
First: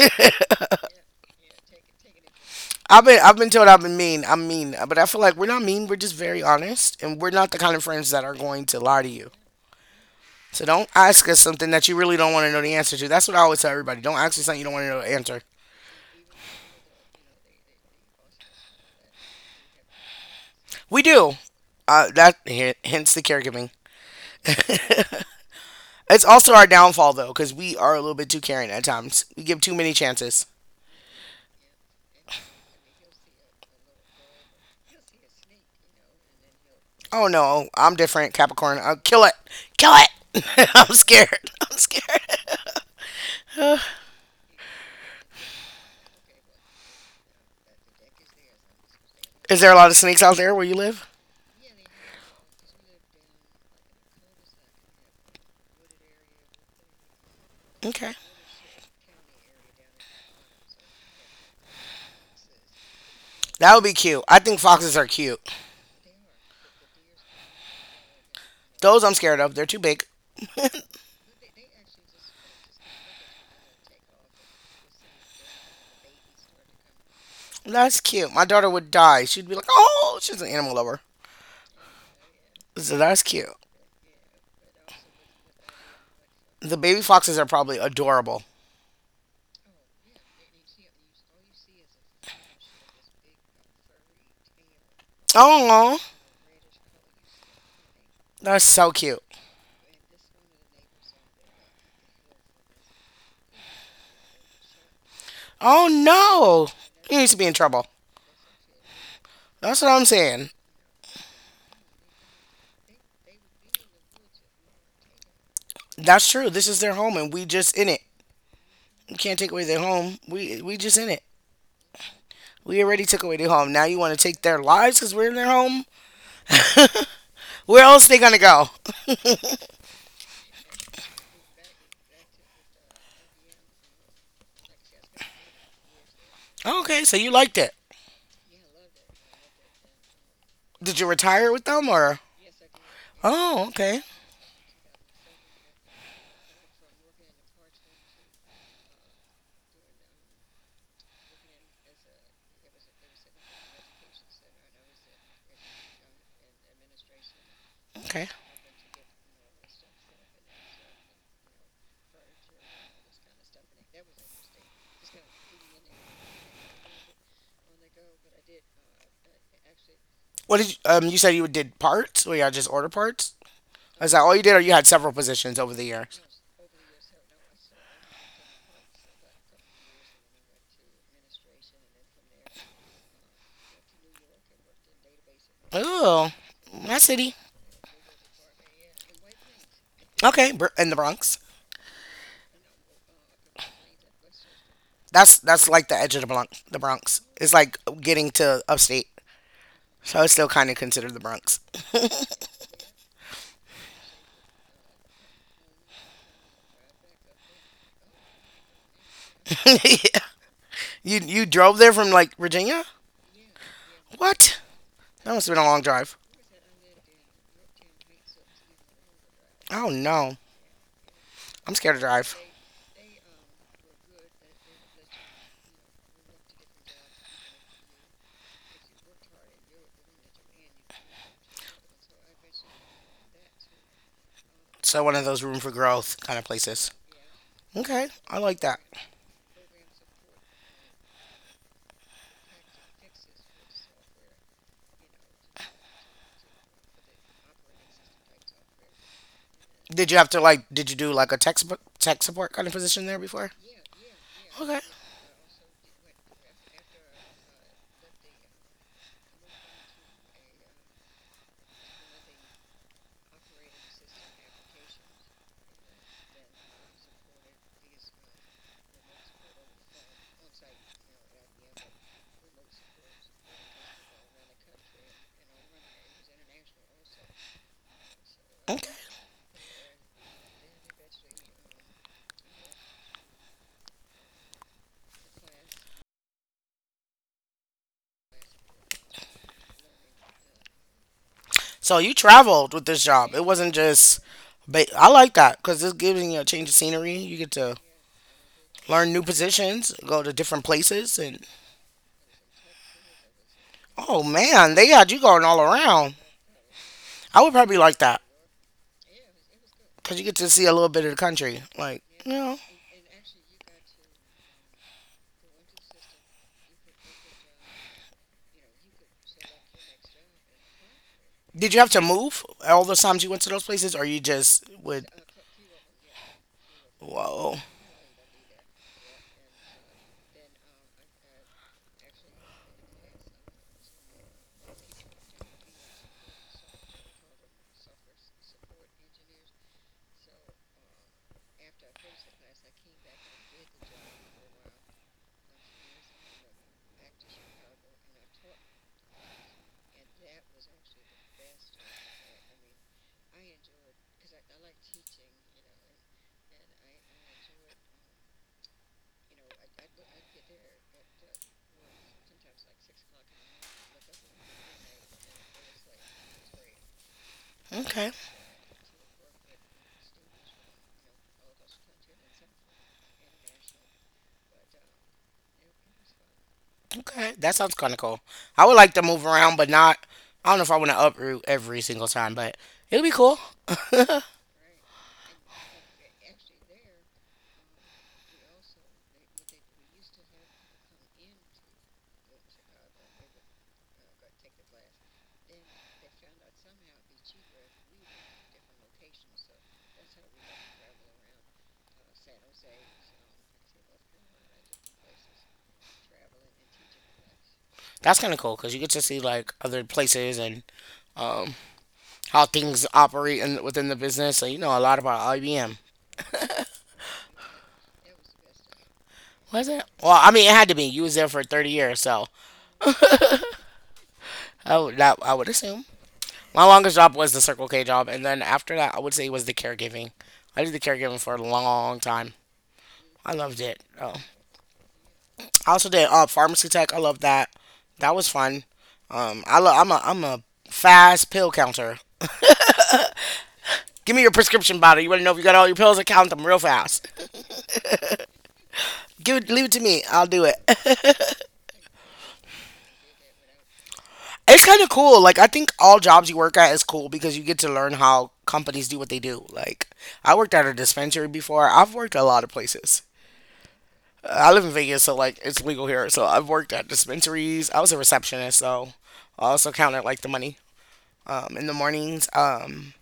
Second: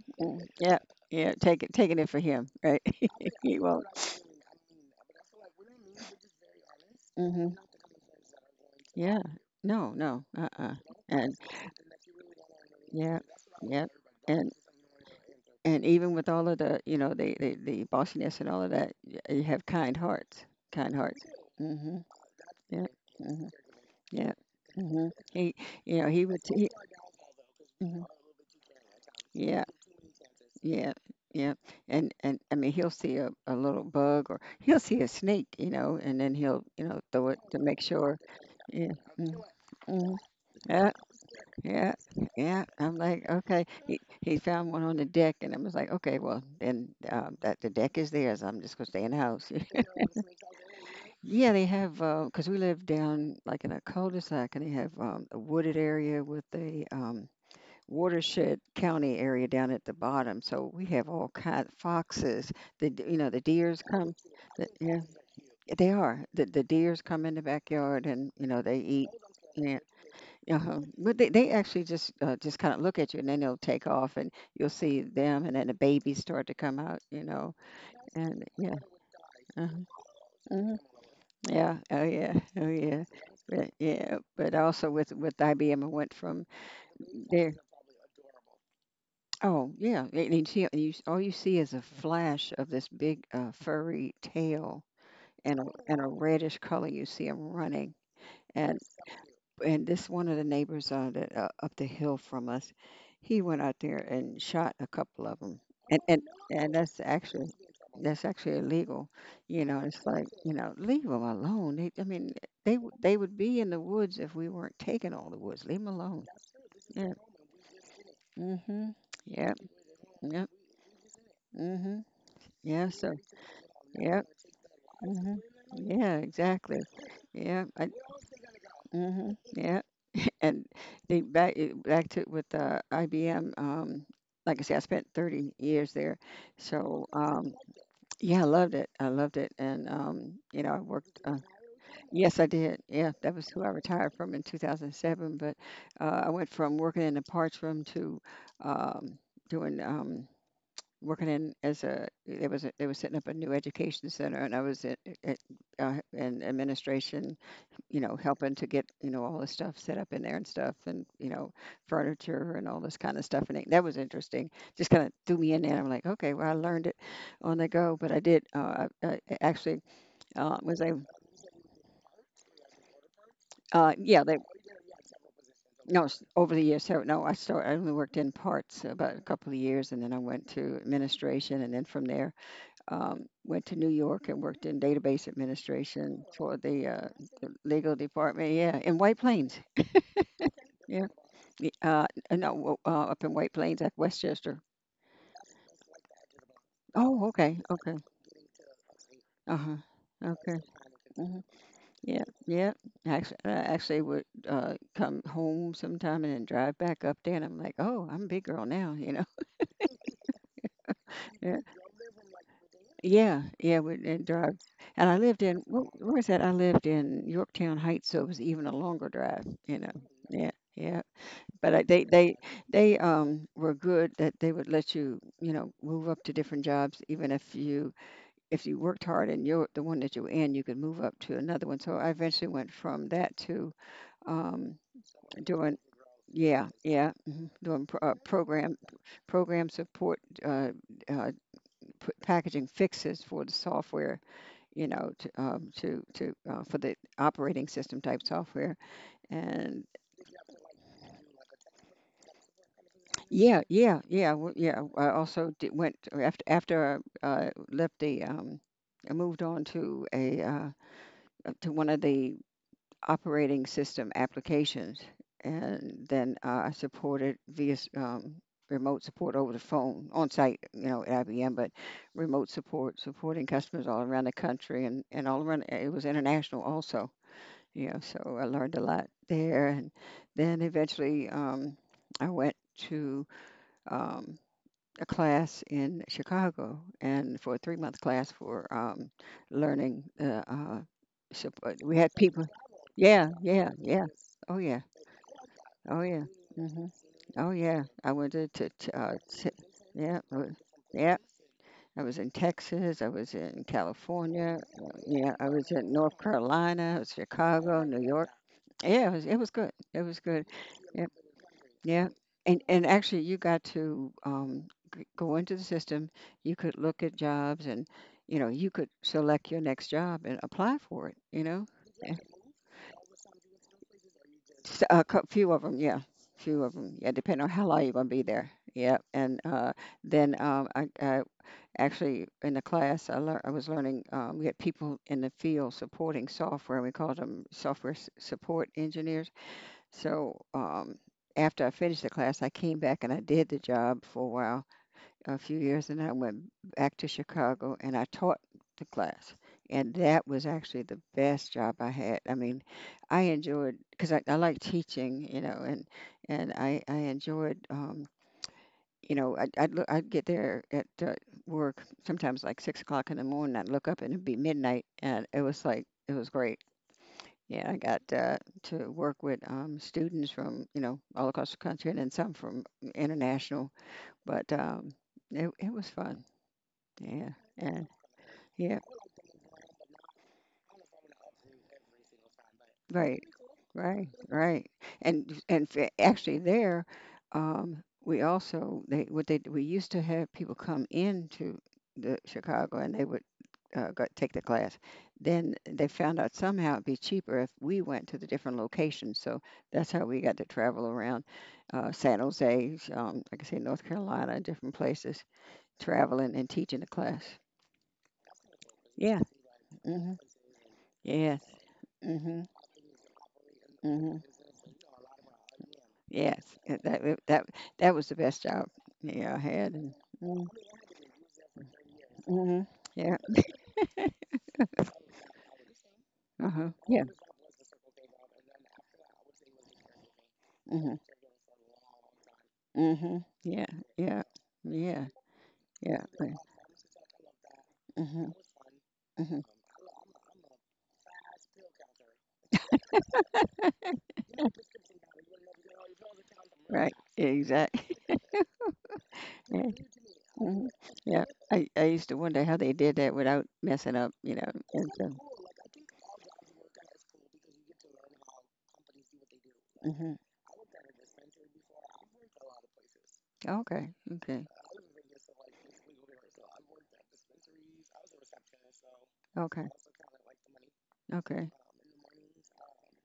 B: Yeah, yeah. Take it, taking it for him, right?
A: I've been I've been
B: He
A: told I've
B: won't.
A: been mean. I'm mean, but I feel like we're not mean. We're just very honest, and we're not the
B: Mhm.
A: kind of friends that are going to lie to
B: Yeah.
A: you.
B: No, no.
A: So
B: Uh-uh.
A: don't ask
B: And
A: us something that you really don't want to know the answer to.
B: yeah.
A: That's what I always tell
B: Yeah.
A: everybody. Don't ask us
B: And
A: something you don't want to know the answer.
B: and even with all of the, you know, the the, the bossiness and all of that, y- you have kind hearts. Kind
A: We
B: hearts.
A: do.
B: Mm-hmm.
A: Uh, that h-
B: Yeah.
A: hence the
B: Mm-hmm.
A: caregiving.
B: Yeah. Mm-hmm. He, you know,
A: It's
B: he would.
A: also our
B: He,
A: downfall though, because we are a
B: mhm.
A: little bit too caring at times. We give
B: Yeah.
A: too many chances.
B: Yeah. Yeah. And and I mean, he'll see a, a little bug or he'll see a snake, you know, and then he'll, you know,
A: Oh
B: throw it to
A: no,
B: make
A: I'm
B: sure.
A: different, Capricorn.
B: Yeah.
A: I'll kill it, kill
B: Mm-hmm.
A: it. I'm scared. I'm
B: Yeah,
A: scared.
B: yeah. I'm like, okay. He he found one on the deck, and I was like, okay, well, then um, that the deck is theirs. I'm just gonna stay in the house.
A: Is there a lot of snakes out there where you live?
B: Yeah, they have because we live down like in a cul-de-sac, and they have um, a wooded area with a um,
A: Okay,
B: watershed county area down at the bottom. So we have all kind foxes. The d- you know the
A: that
B: deers
A: would be
B: come.
A: cute. I think
B: The,
A: foxes
B: yeah,
A: are cute.
B: they are. The the deers come in the backyard, and you know they
A: Those
B: eat.
A: I'm scared of. They're too big.
B: Uh-huh. But they, they actually just uh, just kind of look at you, and then they'll take off, and you'll see them, and then the babies start to come out, you know.
A: That's cute.
B: And
A: My daughter
B: yeah.
A: would die. She'd be like,
B: uh
A: oh, she's an animal
B: hmm.
A: lover.
B: Yeah. Oh yeah. Oh
A: So
B: yeah.
A: that's cute.
B: But, yeah. But also with with I B M, I went from
A: The baby foxes are
B: there.
A: probably adorable.
B: Oh yeah. And you see, you, s- all you see is a flash of this big uh, furry tail and a,
A: Oh,
B: and a reddish color. You see them running.
A: that's
B: And
A: so cute.
B: and this one of the neighbors uh, that, uh, up the hill from us, he went out there and shot a couple of them,
A: Oh
B: and and
A: no.
B: and that's
A: He needs to
B: actually
A: be in trouble.
B: that's actually illegal. You know,
A: That's what
B: it's
A: I'm
B: like
A: saying.
B: you know, leave them alone. They, I mean, they w- they would be in the woods if we weren't taking all the woods. Leave them alone.
A: That's true. This is their
B: Yeah.
A: home and we just in it.
B: Mhm.
A: You can't take
B: Yep.
A: away their home.
B: Yep.
A: We we just in it.
B: Mhm.
A: We
B: Yeah.
A: already
B: So.
A: took away their home. Now you want to
B: Yep.
A: take their lives because we're in
B: Mhm.
A: their home?
B: Yeah. Exactly. Yeah.
A: Where
B: I.
A: else they gonna go?
B: Mhm. Yeah. And think back it- back to with uh, I B M. Um, like I said, I spent thirty years there, so
A: Okay, so you
B: um,
A: liked it.
B: yeah, I loved it. I loved it, and um, you know, I
A: Did you
B: worked. Uh,
A: retire with them or?
B: yes, I did. Yeah, that was who I
A: Oh, okay,
B: retired from in two thousand seven. But uh, I went from working in the parts room to um, doing. Um, Working in as a, it was a, they were setting up a new education center, and I was at, at uh, in administration, you know,
A: okay.
B: helping to get, you know, all the stuff set up in there and stuff and, you know, furniture and all this kind of stuff. And it, that was interesting. Just kind of threw me in there. I'm like, okay, well, I learned it on the go, but I did, uh, I, I actually, uh,
A: What did you,
B: was a,
A: um? You said you did parts. Well, y'all just order parts.
B: uh,
A: Is that
B: yeah,
A: all
B: they,
A: you did, or you had several positions over the
B: no,
A: years?
B: s- over the years. So no, I started, I only worked in parts about a couple of years, and then I went to administration, and then from there, um, went to New York and worked in database administration
A: Oh,
B: for the,
A: my
B: uh,
A: city.
B: the legal department. Yeah. In White Plains.
A: Okay, Br- in the
B: Yeah.
A: Bronx.
B: Y- Uh, n- no, w- uh, Up in White Plains at Westchester.
A: That's that's like the edge of the Bronx. The Bronx.
B: Oh,
A: It's
B: okay,
A: like
B: okay,
A: getting to upstate,
B: uh-huh,
A: so it's still
B: okay.
A: kind of considered the
B: Hmm.
A: Bronx.
B: Yeah, yeah. Actually, I actually would uh, come home sometime and then drive back up there, and I'm like, oh, I'm a big girl now, you know.
A: You you
B: Yeah,
A: drove there from like Virginia?
B: yeah, yeah. Would and drive,
A: What?
B: and I
A: That
B: lived
A: must have
B: in
A: been a long
B: wh- where
A: drive.
B: was that? I lived in Yorktown Heights, so it was even a longer drive, you
A: Oh
B: know.
A: no,
B: Yeah, yeah. But
A: I'm
B: I,
A: scared to
B: they
A: drive.
B: they they um were good that they would let you you know move up to different jobs, even if you if you worked hard and you're the one that you're in, you could move up to another one. So I eventually went from that to um,
A: So one of those room for
B: doing,
A: growth kind of
B: yeah,
A: places.
B: yeah, mhm, doing
A: Okay,
B: pro- uh,
A: I like
B: program
A: that.
B: program support, uh, uh, p- packaging fixes for the software, you know, to um, to to uh, for the operating system type software. And
A: Did you have to like? Did you do like a tech support, tech support kind of position there before?
B: yeah, yeah, yeah, w- yeah.
A: Okay,
B: I also did, went after after I uh, left the. Um, I moved on to a uh, to one of the operating system applications, and then uh, I supported via s- um, remote support over the phone on site, you know, at I B M, but remote support, supporting customers all around the country, and, and all around, it was international also, you know, so I learned a
A: okay.
B: lot there. And then eventually um, I went to um, a class in Chicago, and for a three month class for um, learning. Uh, uh, sup- uh, we
A: So
B: had
A: you
B: people.
A: traveled with this
B: Yeah,
A: job. It
B: yeah,
A: wasn't
B: yeah.
A: just.
B: Oh yeah,
A: But I like that because it's
B: oh yeah.
A: giving you a change of
B: Hmm.
A: scenery. You
B: Oh
A: get to
B: yeah. I went to, to, to uh,
A: learn new
B: t-
A: positions,
B: yeah,
A: go to
B: I was-
A: different
B: yeah.
A: places, and
B: I was in Texas. I was in
A: oh
B: California.
A: man,
B: uh,
A: they had you
B: Yeah,
A: going
B: I
A: all
B: was in North
A: around.
B: Carolina. I was
A: I would probably
B: Chicago,
A: like
B: New
A: that
B: York. Yeah, it was it was good. It was
A: because you get
B: good.
A: to see a little
B: Yeah.
A: bit of the country. Like,
B: Yeah.
A: you
B: And
A: know,
B: and actually, you got to um g- go into the system. You could look at jobs, and you know, you could select your next job and apply for it, you know.
A: did you have to
B: Yeah.
A: move all those times you went to those places, or you just
B: S- A
A: would?
B: cou- few of them, yeah. Few of them. Yeah, depending on
A: Whoa,
B: how long you're going to be there. Yeah. And uh then um I, I actually in the class I learned, I was learning, um we had people in the field supporting software. We called them software s- support engineers. So um, after I finished the class, I came back and I did the job for a while, a few years, and I went back to Chicago and I taught the class. And that was actually the best job I had. I mean, I enjoyed because I, I like teaching, you know, and and I I enjoyed. Um, you know, I'd, I'd, look, I'd get there at uh, work sometimes like six o'clock in the morning. I'd look up and it'd be midnight, and it was like, it was great. Yeah, I got
A: okay,
B: uh, to work with um, students from, you know, all across the country, and then some from international, but um, it, it was fun. Yeah.
A: okay, that sounds
B: And
A: kind of cool. I
B: yeah,
A: would like to move around, but not. I don't know if I want to uproot every single time, but it'd be
B: right,
A: cool.
B: right, right. And and fa- actually, there, um, we also they what they we used to have people come into the Chicago, and they would uh, go, take the class. Then they found out somehow it'd be cheaper if we went to the different locations. So that's how we got to travel around, uh, San Jose, um, like I say, North Carolina, different places, traveling and teaching the class.
A: That's kind of cool because you get to
B: Yeah.
A: see like other
B: Hmm.
A: places and
B: Yes.
A: um,
B: Hmm.
A: how things operate in, within the
B: Hmm.
A: business. So you know a lot about I B M.
B: Yes, uh, that w that that was the best job, yeah, I
A: Was
B: had.
A: it?
B: And
A: Well, I
B: mm,
A: mean, it had to be. You was there for thirty years, so
B: mhm, yeah,
A: I would, that, I would assume.
B: uh-huh,
A: My longest
B: yeah.
A: job was the Circle K job, and then after that, I would say it was the caregiving. I did the
B: Mhm.
A: caregiving for a long time.
B: Mhm.
A: I loved
B: Yeah,
A: it. Oh.
B: yeah, yeah,
A: I also
B: yeah,
A: did
B: uh,
A: uh, pharmacy tech. I loved that. That was
B: mhm.
A: fun.
B: Mhm.
A: Um, I lo- I'm a I'm a fast pill counter. Give me your prescription bottle. You want to know if you got all your pills? I count them real
B: Right.
A: fast.
B: Exactly.
A: Give it,
B: Yeah.
A: leave it to me. I'll do it.
B: Mhm, yeah, I I used to wonder how they did that without messing up, you know.
A: It's kind
B: And
A: of
B: so
A: cool. Like, I think all jobs you work at is cool because you get to learn how companies do what they do. Like,
B: mhm.
A: I worked at a dispensary before. I've worked at a lot of places.
B: Okay,
A: Uh,
B: okay,
A: I live in Vegas, so like it's legal here. So I've worked at dispensaries. I was a receptionist, so I
B: okay,
A: also counted like the money.
B: okay.
A: Um, in the mornings, um,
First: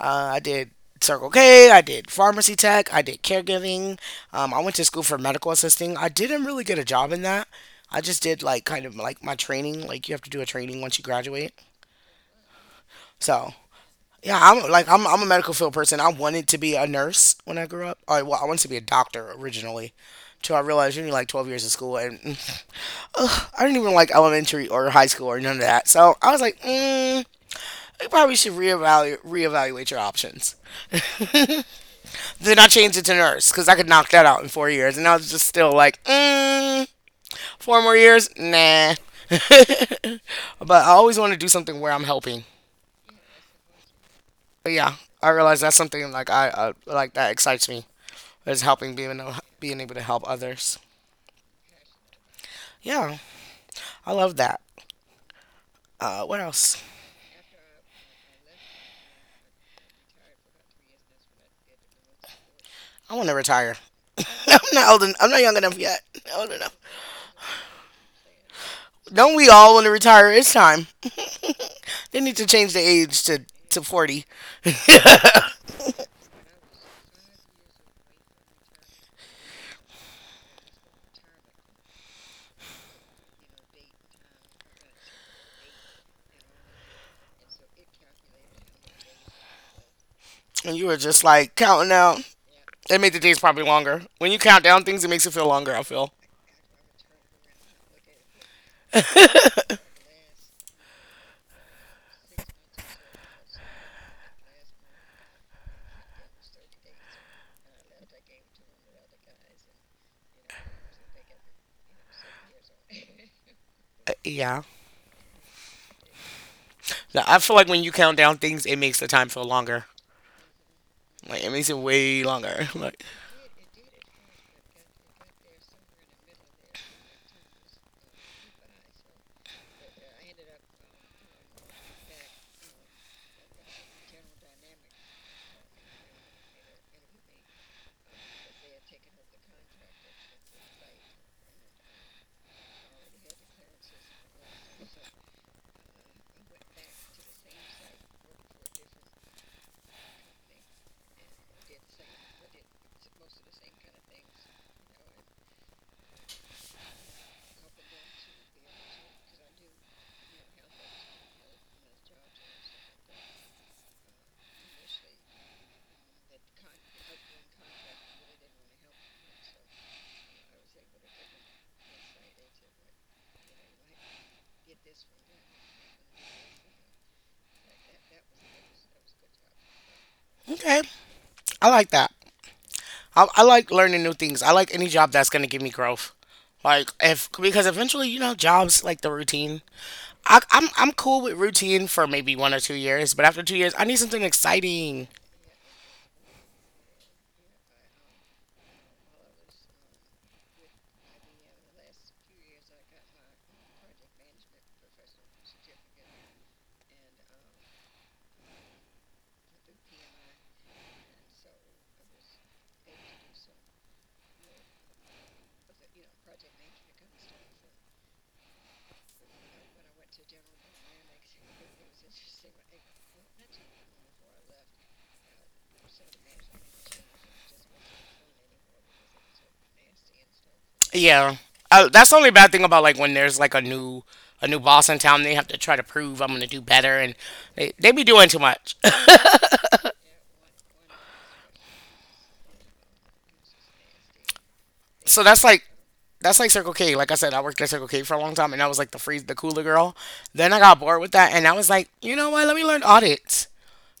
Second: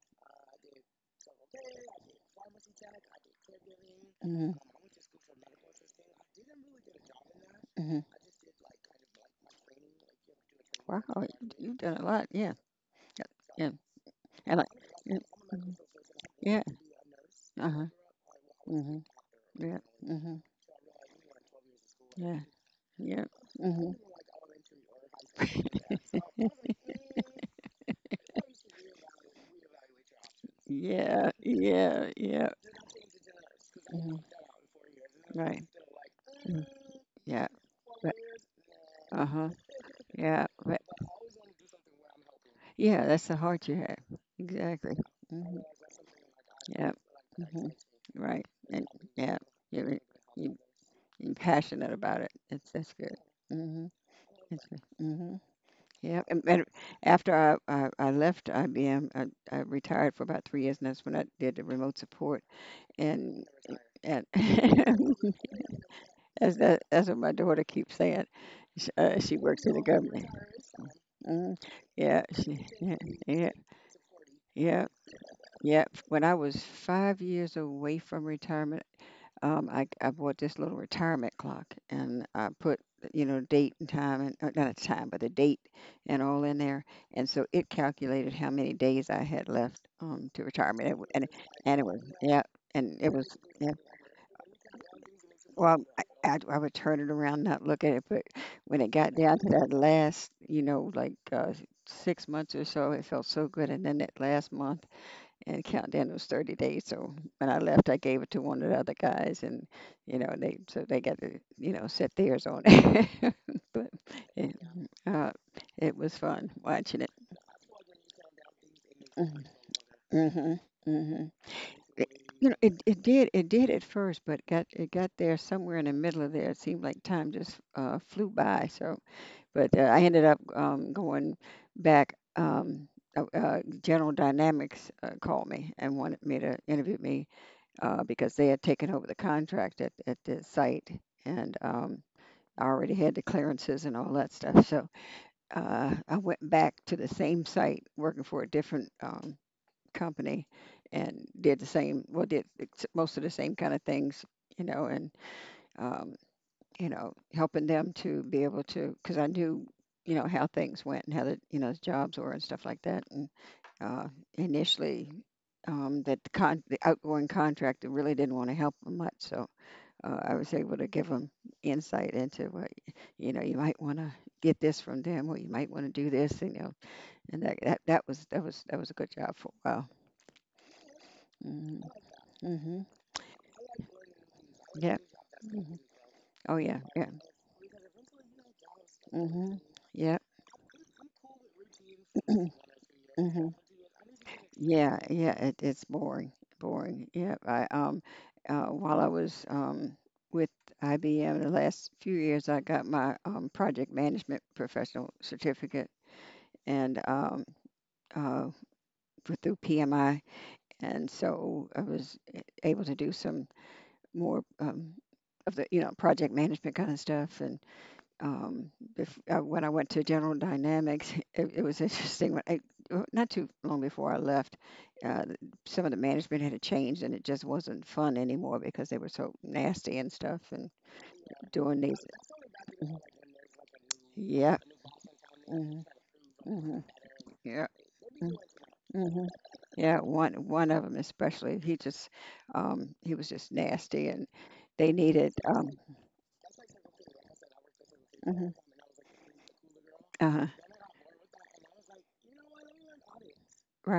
A: uh, I did Circle K. I did pharmacy tech. I did caregiving. Um,
B: Mhm.
A: I went to school for medical assisting. I didn't really get a job in that.
B: Mhm.
A: I just did like kind of like my training. Like, you have to do a training once
B: Wow,
A: you
B: you
A: graduate.
B: you've done a lot, yeah,
A: So,
B: yeah,
A: yeah,
B: and I
A: I'm like I'm
B: yeah,
A: I'm a medical field person. I wanted to
B: yeah,
A: be a nurse when I
B: uh-huh.
A: grew up. I, well, I wanted to be a
B: Mhm.
A: doctor
B: Yeah.
A: originally,
B: Mhm.
A: till I realized you need like twelve years of school, and
B: Yeah. Yeah.
A: ugh, I didn't even
B: Mhm.
A: like elementary or high school or none of that. So I was like, mm, you probably should reevaluate reevaluate your options.
B: Yeah. Yeah. Yeah.
A: Then I changed it to nurse because I could knock
B: Mhm.
A: that out in four years, and I was just
B: Right.
A: still like,
B: Mm.
A: mm,
B: Yeah.
A: four more
B: Right.
A: years, nah.
B: Uh huh. Yeah. Right.
A: But I always want to do something where I'm helping.
B: Yeah. That's the heart you have.
A: But yeah,
B: Exactly.
A: I
B: Mhm.
A: realize that's something like I uh,
B: Yeah.
A: like that excites
B: Mhm.
A: me.
B: Right.
A: But it's
B: And
A: helping being able,
B: yeah.
A: being able
B: You
A: to help
B: you
A: others.
B: you're passionate about it. It's, that's good.
A: Yeah,
B: Mhm.
A: I love that.
B: That's good. Mhm. Yeah.
A: Uh, what
B: And, and
A: else?
B: after I, I I left I B M, I, I retired for about three years, and that's when I did the remote support
A: I want to
B: and
A: retire.
B: and.
A: I'm not old. En- I'm not young enough yet. Not old
B: That's,
A: enough.
B: that, that's what my daughter keeps saying. She, uh,
A: Don't
B: she
A: we
B: works in
A: all
B: the
A: want to
B: government.
A: retire? It's time.
B: Mm,
A: They
B: yeah,
A: need to
B: she,
A: change the
B: yeah,
A: age to
B: yeah,
A: to forty.
B: yeah, yeah. When I was five years away from retirement, um, I, I bought this little retirement clock, and I put, you know, date and time and uh, not a time, but the date and all in there. And so it calculated how many days I had left um, to
A: And
B: retirement. And,
A: you
B: It,
A: were
B: w- and
A: just
B: it-
A: like
B: and it
A: counting
B: was
A: out.
B: yeah, and
A: It
B: it
A: made the
B: was
A: days probably
B: yeah.
A: longer. When you count down things, it makes it feel longer.
B: Well,
A: I
B: I,
A: feel.
B: I, I would turn it around, not look at it, but when it got down to that last, you know, like uh, six months or so, it felt so good. And then that last month and countdown was thirty days. So when I left, I gave it to one of the other guys, and you know, they, so they got to, you know, set theirs on it. But
A: Uh,
B: yeah.
A: yeah.
B: Uh, it was fun watching it.
A: No, I feel like when you count down things, it makes the
B: Mm.
A: time feel longer.
B: Mhm, mhm, mhm.
A: Like, it makes it
B: It-
A: way
B: You know,
A: longer.
B: it, it
A: Like,
B: did it did at first, but got, it got there somewhere in the middle of there. It seemed like time just uh, flew by. So, but uh, I ended up um, going back. Um, uh, uh, General Dynamics uh, called me and wanted me to interview me uh, because they had taken over the contract at at the site, and um, I already had the clearances and all that stuff. So uh, I went back to the same site working for a different um, company, and did the same, well, did ex- most of the same kind of things, you know, and, um, you know, helping them to be able to, because I knew, you know, how things went, and how the, you know, jobs were and stuff like that. And uh, initially, um, that the, con- the outgoing contractor really didn't want to help them much. So uh, I was able to give them insight into what, you know. You might want to get this from them, or you might want to do this. You know. And that, that that was that was that was a good job for a while.
A: okay, I
B: Mm-hmm.
A: like that.
B: Mm-hmm.
A: I, I like learning new things. I like any
B: Yep.
A: job that's gonna give me
B: Hmm.
A: growth.
B: Oh yeah.
A: Like,
B: Yeah.
A: if because eventually you know jobs like the
B: Mm-hmm.
A: routine.
B: Yep.
A: I, I'm I'm cool with routine for maybe one or two years, but after
B: Mm-hmm.
A: two years, I need something
B: Yeah,
A: exciting.
B: yeah, it, it's boring, boring. Yeah, I um, uh, while I was um with I B M the last few years, I got my um project management professional certificate, and um, uh, for, through P M I, and so I was able to do some more um, of the, you know, project management kind of stuff. And um, bef- uh, when I went to General Dynamics, it, it was interesting. When I, uh, not too long before I left, uh, some of the management had changed, and it just wasn't fun anymore because they were so nasty and stuff, and
A: Yeah,
B: doing
A: uh,
B: these.
A: that's the only bad thing about
B: Mhm.
A: like when there's like a new a
B: Yeah.
A: new boss in town. They have to try
B: Hmm.
A: to prove I'm gonna do
B: Hmm.
A: better, and
B: Yeah.
A: they they be doing too much.
B: Mm-hmm. Yeah, one one of them especially. He just um he was just nasty, and they
A: So
B: needed
A: that's like
B: um,
A: that's like Circle K. Like I said, I worked at Circle K for a long time,
B: mhm,
A: and I was like the freeze, the cooler girl.
B: uh-huh.
A: Then I got bored with that, and I was like, you know what? Let me learn audits.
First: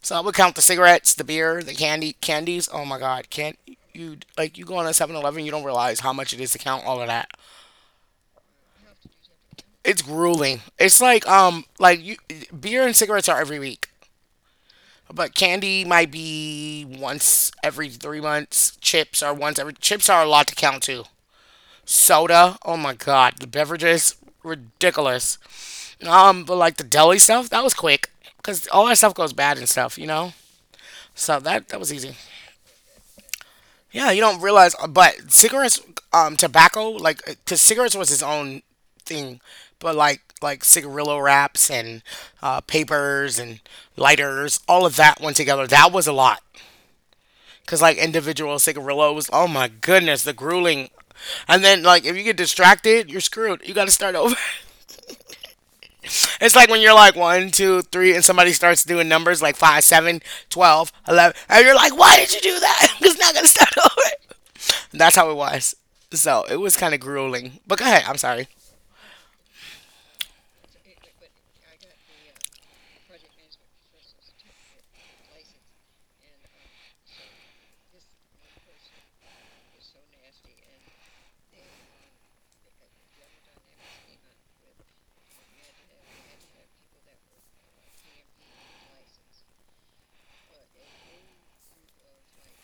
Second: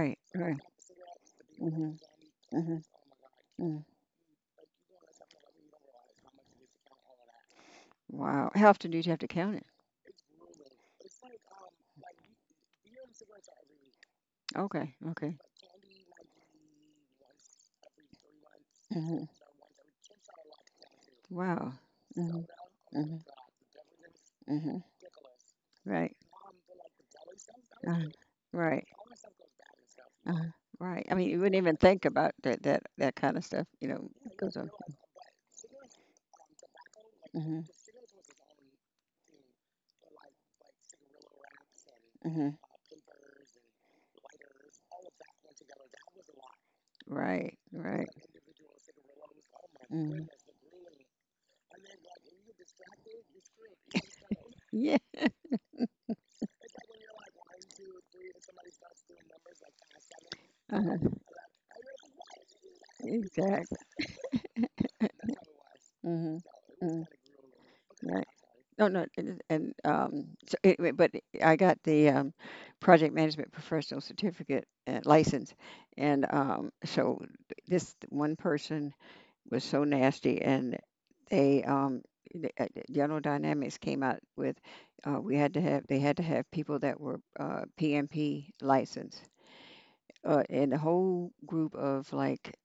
A: So I would count
B: right.
A: the cigarettes, the beer, the
B: Mhm.
A: candy, candies.
B: Mhm.
A: Oh my God, can't
B: Mm.
A: you like, you go on a seven-Eleven, you don't realize how much it is to count all of that.
B: Wow. How often did you have to count it?
A: It's grueling. It's like um like you, beer and cigarettes are every week,
B: Okay,
A: but
B: okay.
A: candy might be once every three months. Chips
B: Mhm.
A: are once every. Chips are a lot to count too.
B: Wow. Mhm.
A: Soda. Oh my
B: Mhm.
A: God, the beverages
B: Mhm.
A: ridiculous.
B: Right.
A: Um, but like the deli stuff, that was
B: Uh,
A: quick because
B: right.
A: all that stuff goes bad and stuff, you
B: Uh,
A: know.
B: right. I mean, you
A: So
B: wouldn't
A: that
B: even
A: that was
B: think
A: easy.
B: about that that that kind of stuff, you know,
A: Yeah, you
B: it
A: don't
B: goes on.
A: realize, uh, but cigarettes, um, tobacco, like, because
B: Mhm.
A: cigarettes was his own thing, but like, like cigarillo wraps and
B: Mhm.
A: uh, papers and lighters, all of that went together. That was a lot.
B: Right.
A: Because, like,
B: Right.
A: individual cigarillos, oh my
B: Mhm.
A: goodness, the grueling. And then, like, if you get distracted, you're screwed. You got to start over.
B: Yeah.
A: It's like when you're like one, two, three, and somebody starts doing numbers like five, seven, twelve,
B: Uh-huh.
A: eleven, and you're like, why did you do that? It's not going to start over. That's how it was. So it was
B: Mm-hmm.
A: kind of grueling. But go ahead.
B: Mm-hmm.
A: I'm
B: Right.
A: sorry.
B: No, no, and, and um, so anyway, but I got the um, project management professional certificate and license, and um, so this one person was so nasty, and they um, the, uh, the General Dynamics came out with, uh, we had to have they had to have people that were uh, P M P licensed, uh, and the whole group of like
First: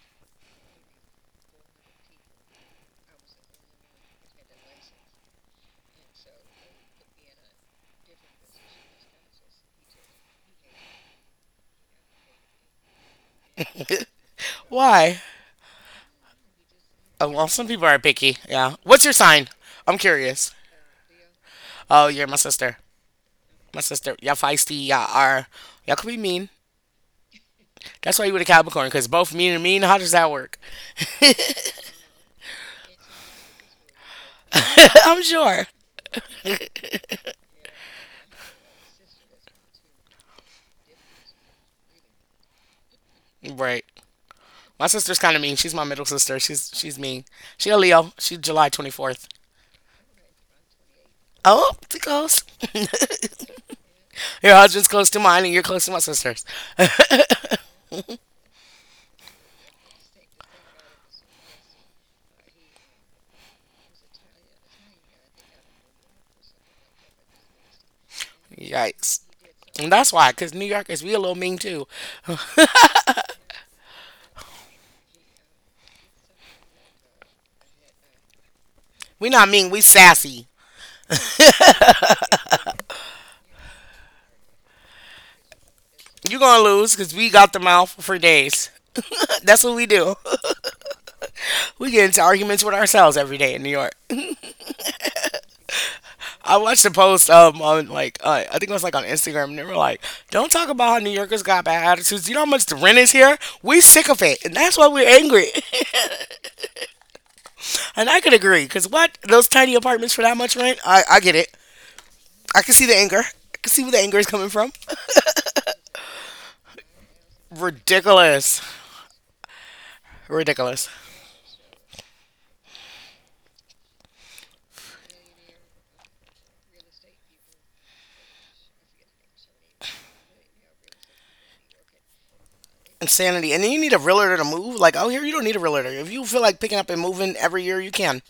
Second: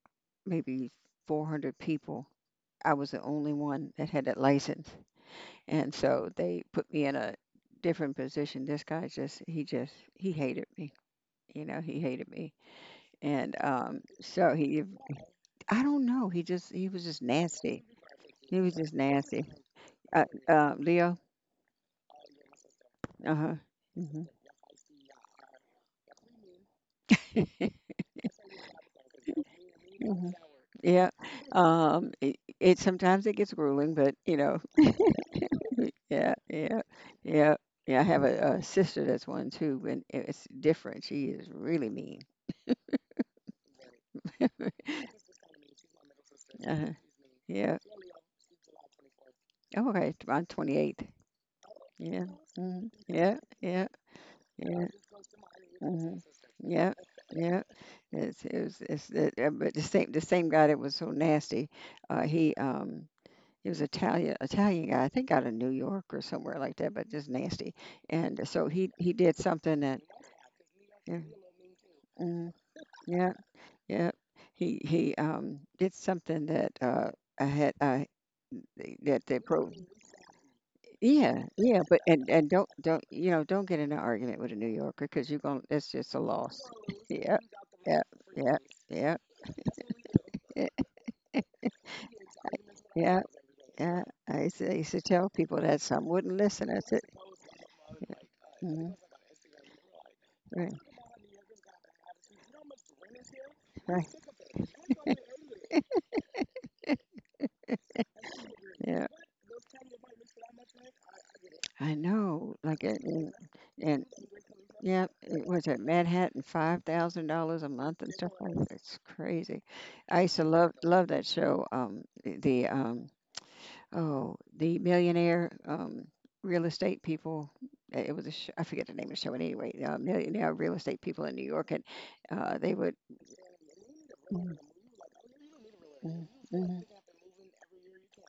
B: maybe four hundred people. I was the only one that had that license. And so they put me in a different position. This guy just, he just, he hated me. You know, he hated me. And um, so he,
A: Why?
B: I don't know, he just, he was just
A: Oh, well, some
B: nasty.
A: people are picky.
B: He was
A: Yeah.
B: just
A: What's your
B: nasty.
A: sign? I'm
B: Uh,
A: curious.
B: uh, Leo?
A: Oh, you're my sister.
B: Uh huh.
A: My sister.
B: Hmm.
A: Y'all feisty. Y'all are. Y'all could be mean.
B: Hmm.
A: That's why you were a Capricorn, because both mean and mean. How does that work?
B: Yeah. Um, it, it sometimes it gets grueling, but you know,
A: I'm sure.
B: yeah, yeah, yeah, yeah. I have a, a sister that's one too, and it- it's different. She is really mean.
A: Right. My sister's kind of mean. She's my middle sister. She's
B: Uh-huh.
A: she's mean. She
B: Yeah.
A: a Leo. She's July twenty-fourth.
B: Oh, okay. t- I'm twenty-eight.
A: Oh, too
B: Yeah.
A: close.
B: Mm-hmm. Yeah. Yeah.
A: Your
B: Yeah.
A: husband's close to mine, and you're close to my
B: Mm-hmm.
A: sister's.
B: Yeah. Yeah. It's it was it's the uh, but the same the same guy that was so nasty. Uh, he um He was Italian Italian guy, I think out of New York or somewhere like that, but just nasty. And so he he
A: Yikes.
B: did something
A: And
B: that
A: that's why, because New Yorkers, we
B: yeah.
A: a little mean too.
B: Mm, yeah, yeah. He he um did something that uh I had uh that
A: We
B: they
A: not
B: pro
A: mean, we sassy.
B: yeah, yeah, but and and don't don't you know don't get in an argument with a New Yorker because you're gonna it's just a
A: You
B: loss.
A: going to lose because we
B: Yeah,
A: got the mouth
B: yeah,
A: for
B: yeah,
A: days.
B: yeah,
A: That's what we do. We get into arguments with ourselves
B: yeah,
A: every day in New York.
B: yeah. I used to, I used to tell people that some wouldn't
A: I
B: listen, I
A: watched a
B: said
A: post um, on, like, uh, I think it was
B: mhm,
A: like on Instagram, and they were like, don't talk
B: right,
A: about how New Yorkers got bad attitudes. You know how much the rent is here? We
B: right.
A: sick of it. And that's why we're angry. And I could agree, because
B: Yeah,
A: what? Those tiny apartments for that much rent? I, I get it.
B: I know,
A: I can
B: like,
A: see the
B: it,
A: anger.
B: and,
A: I can see where the
B: and
A: anger is coming from.
B: yeah, it was at Manhattan, five thousand dollars a month and stuff like
A: Ridiculous.
B: that. It's crazy. I used to love
A: Ridiculous.
B: love that show. Um, the um, oh, the millionaire um, real estate people. Uh, It was a sh- I forget the name of the show, but anyway, uh, millionaire real estate people in New York, and uh, they would.
A: Insanity. And then you need a realtor to
B: Mm-hmm,
A: move. Like, out here, you don't need a realtor. If you feel like picking
B: mm-hmm,
A: up and moving every year, you can.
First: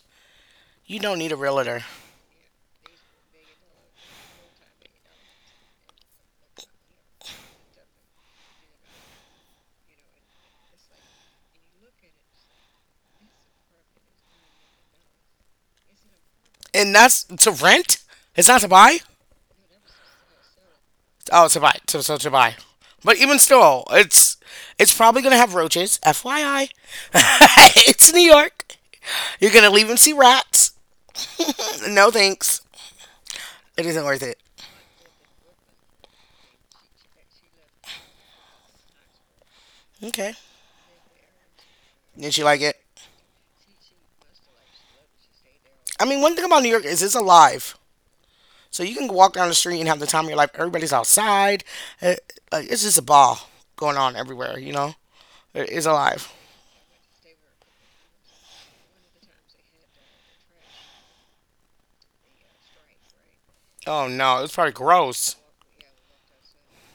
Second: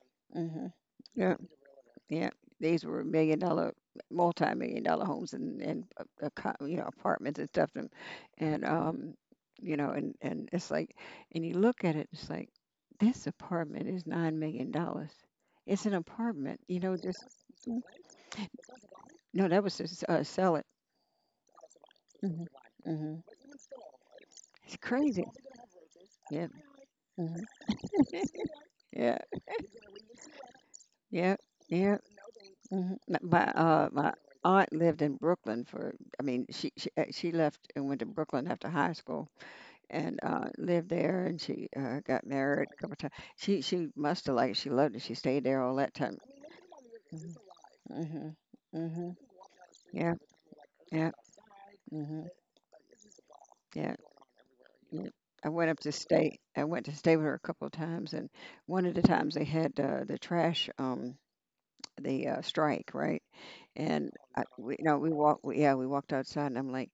A: You don't need
B: hmm,
A: a realtor.
B: yeah, these were million dollar, multi-million dollar homes and and a- a co- you know, apartments and stuff and and um you know and and it's like and you look at it, it's like this apartment is nine million dollars. It's an apartment, you
A: And
B: know.
A: that's
B: Just
A: to
B: Mm.
A: rent. It's not to buy.
B: No, that was just uh, sell it.
A: Oh, to buy. So, so to
B: Hmm,
A: buy.
B: hmm.
A: But even still, it's
B: It's
A: it's probably
B: crazy.
A: gonna have roaches.
B: Yeah.
A: F Y I,
B: Hmm.
A: it's New York.
B: Yeah.
A: You're gonna leave and see rats.
B: Yeah. Yeah.
A: No thanks.
B: Hmm. My
A: It
B: uh,
A: isn't
B: my
A: worth it.
B: aunt lived in Brooklyn for. I mean, she she uh, she left and went to Brooklyn after high school and
A: Okay.
B: uh, lived there. And she uh, got
A: Did you like
B: married a
A: it?
B: couple times. She she must have liked it. She loved it. She stayed there all that
A: I
B: time.
A: mean, one thing about New York is it's
B: Mhm.
A: alive.
B: Mhm.
A: So you can
B: Mhm.
A: walk down the street and have the
B: Yeah.
A: time of your life. Everybody's
B: Yeah.
A: outside. Uh,
B: Mhm.
A: like, it's just a ball
B: Yeah.
A: going on everywhere, you know?
B: Yeah. I
A: It-
B: went up
A: It's
B: to
A: alive.
B: stay. I went to stay with her a couple of times, and one of the times they had uh, the trash, um, the uh, strike, right?
A: Oh
B: And I,
A: no, it's probably
B: we, you know, we
A: gross.
B: walked. We, yeah, we walked outside, and I'm like,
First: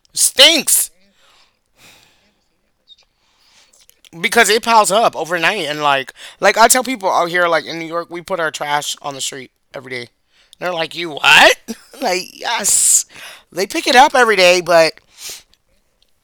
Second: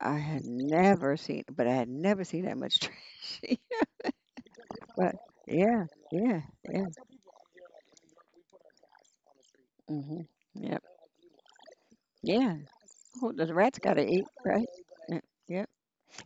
B: I had
A: Stinks
B: never seen, but I had never seen that much trash.
A: because it piles
B: But
A: up overnight and
B: yeah,
A: like
B: yeah,
A: like I
B: yeah.
A: tell people out here like in New York, we put our trash on the street every day.
B: Mhm.
A: They're
B: Yep.
A: like, "You what?" like,
B: Yeah.
A: "Yes."
B: Oh, the
A: They
B: rat's
A: pick
B: got
A: it
B: to
A: up
B: eat,
A: every day,
B: right?
A: but
B: Yeah, yeah.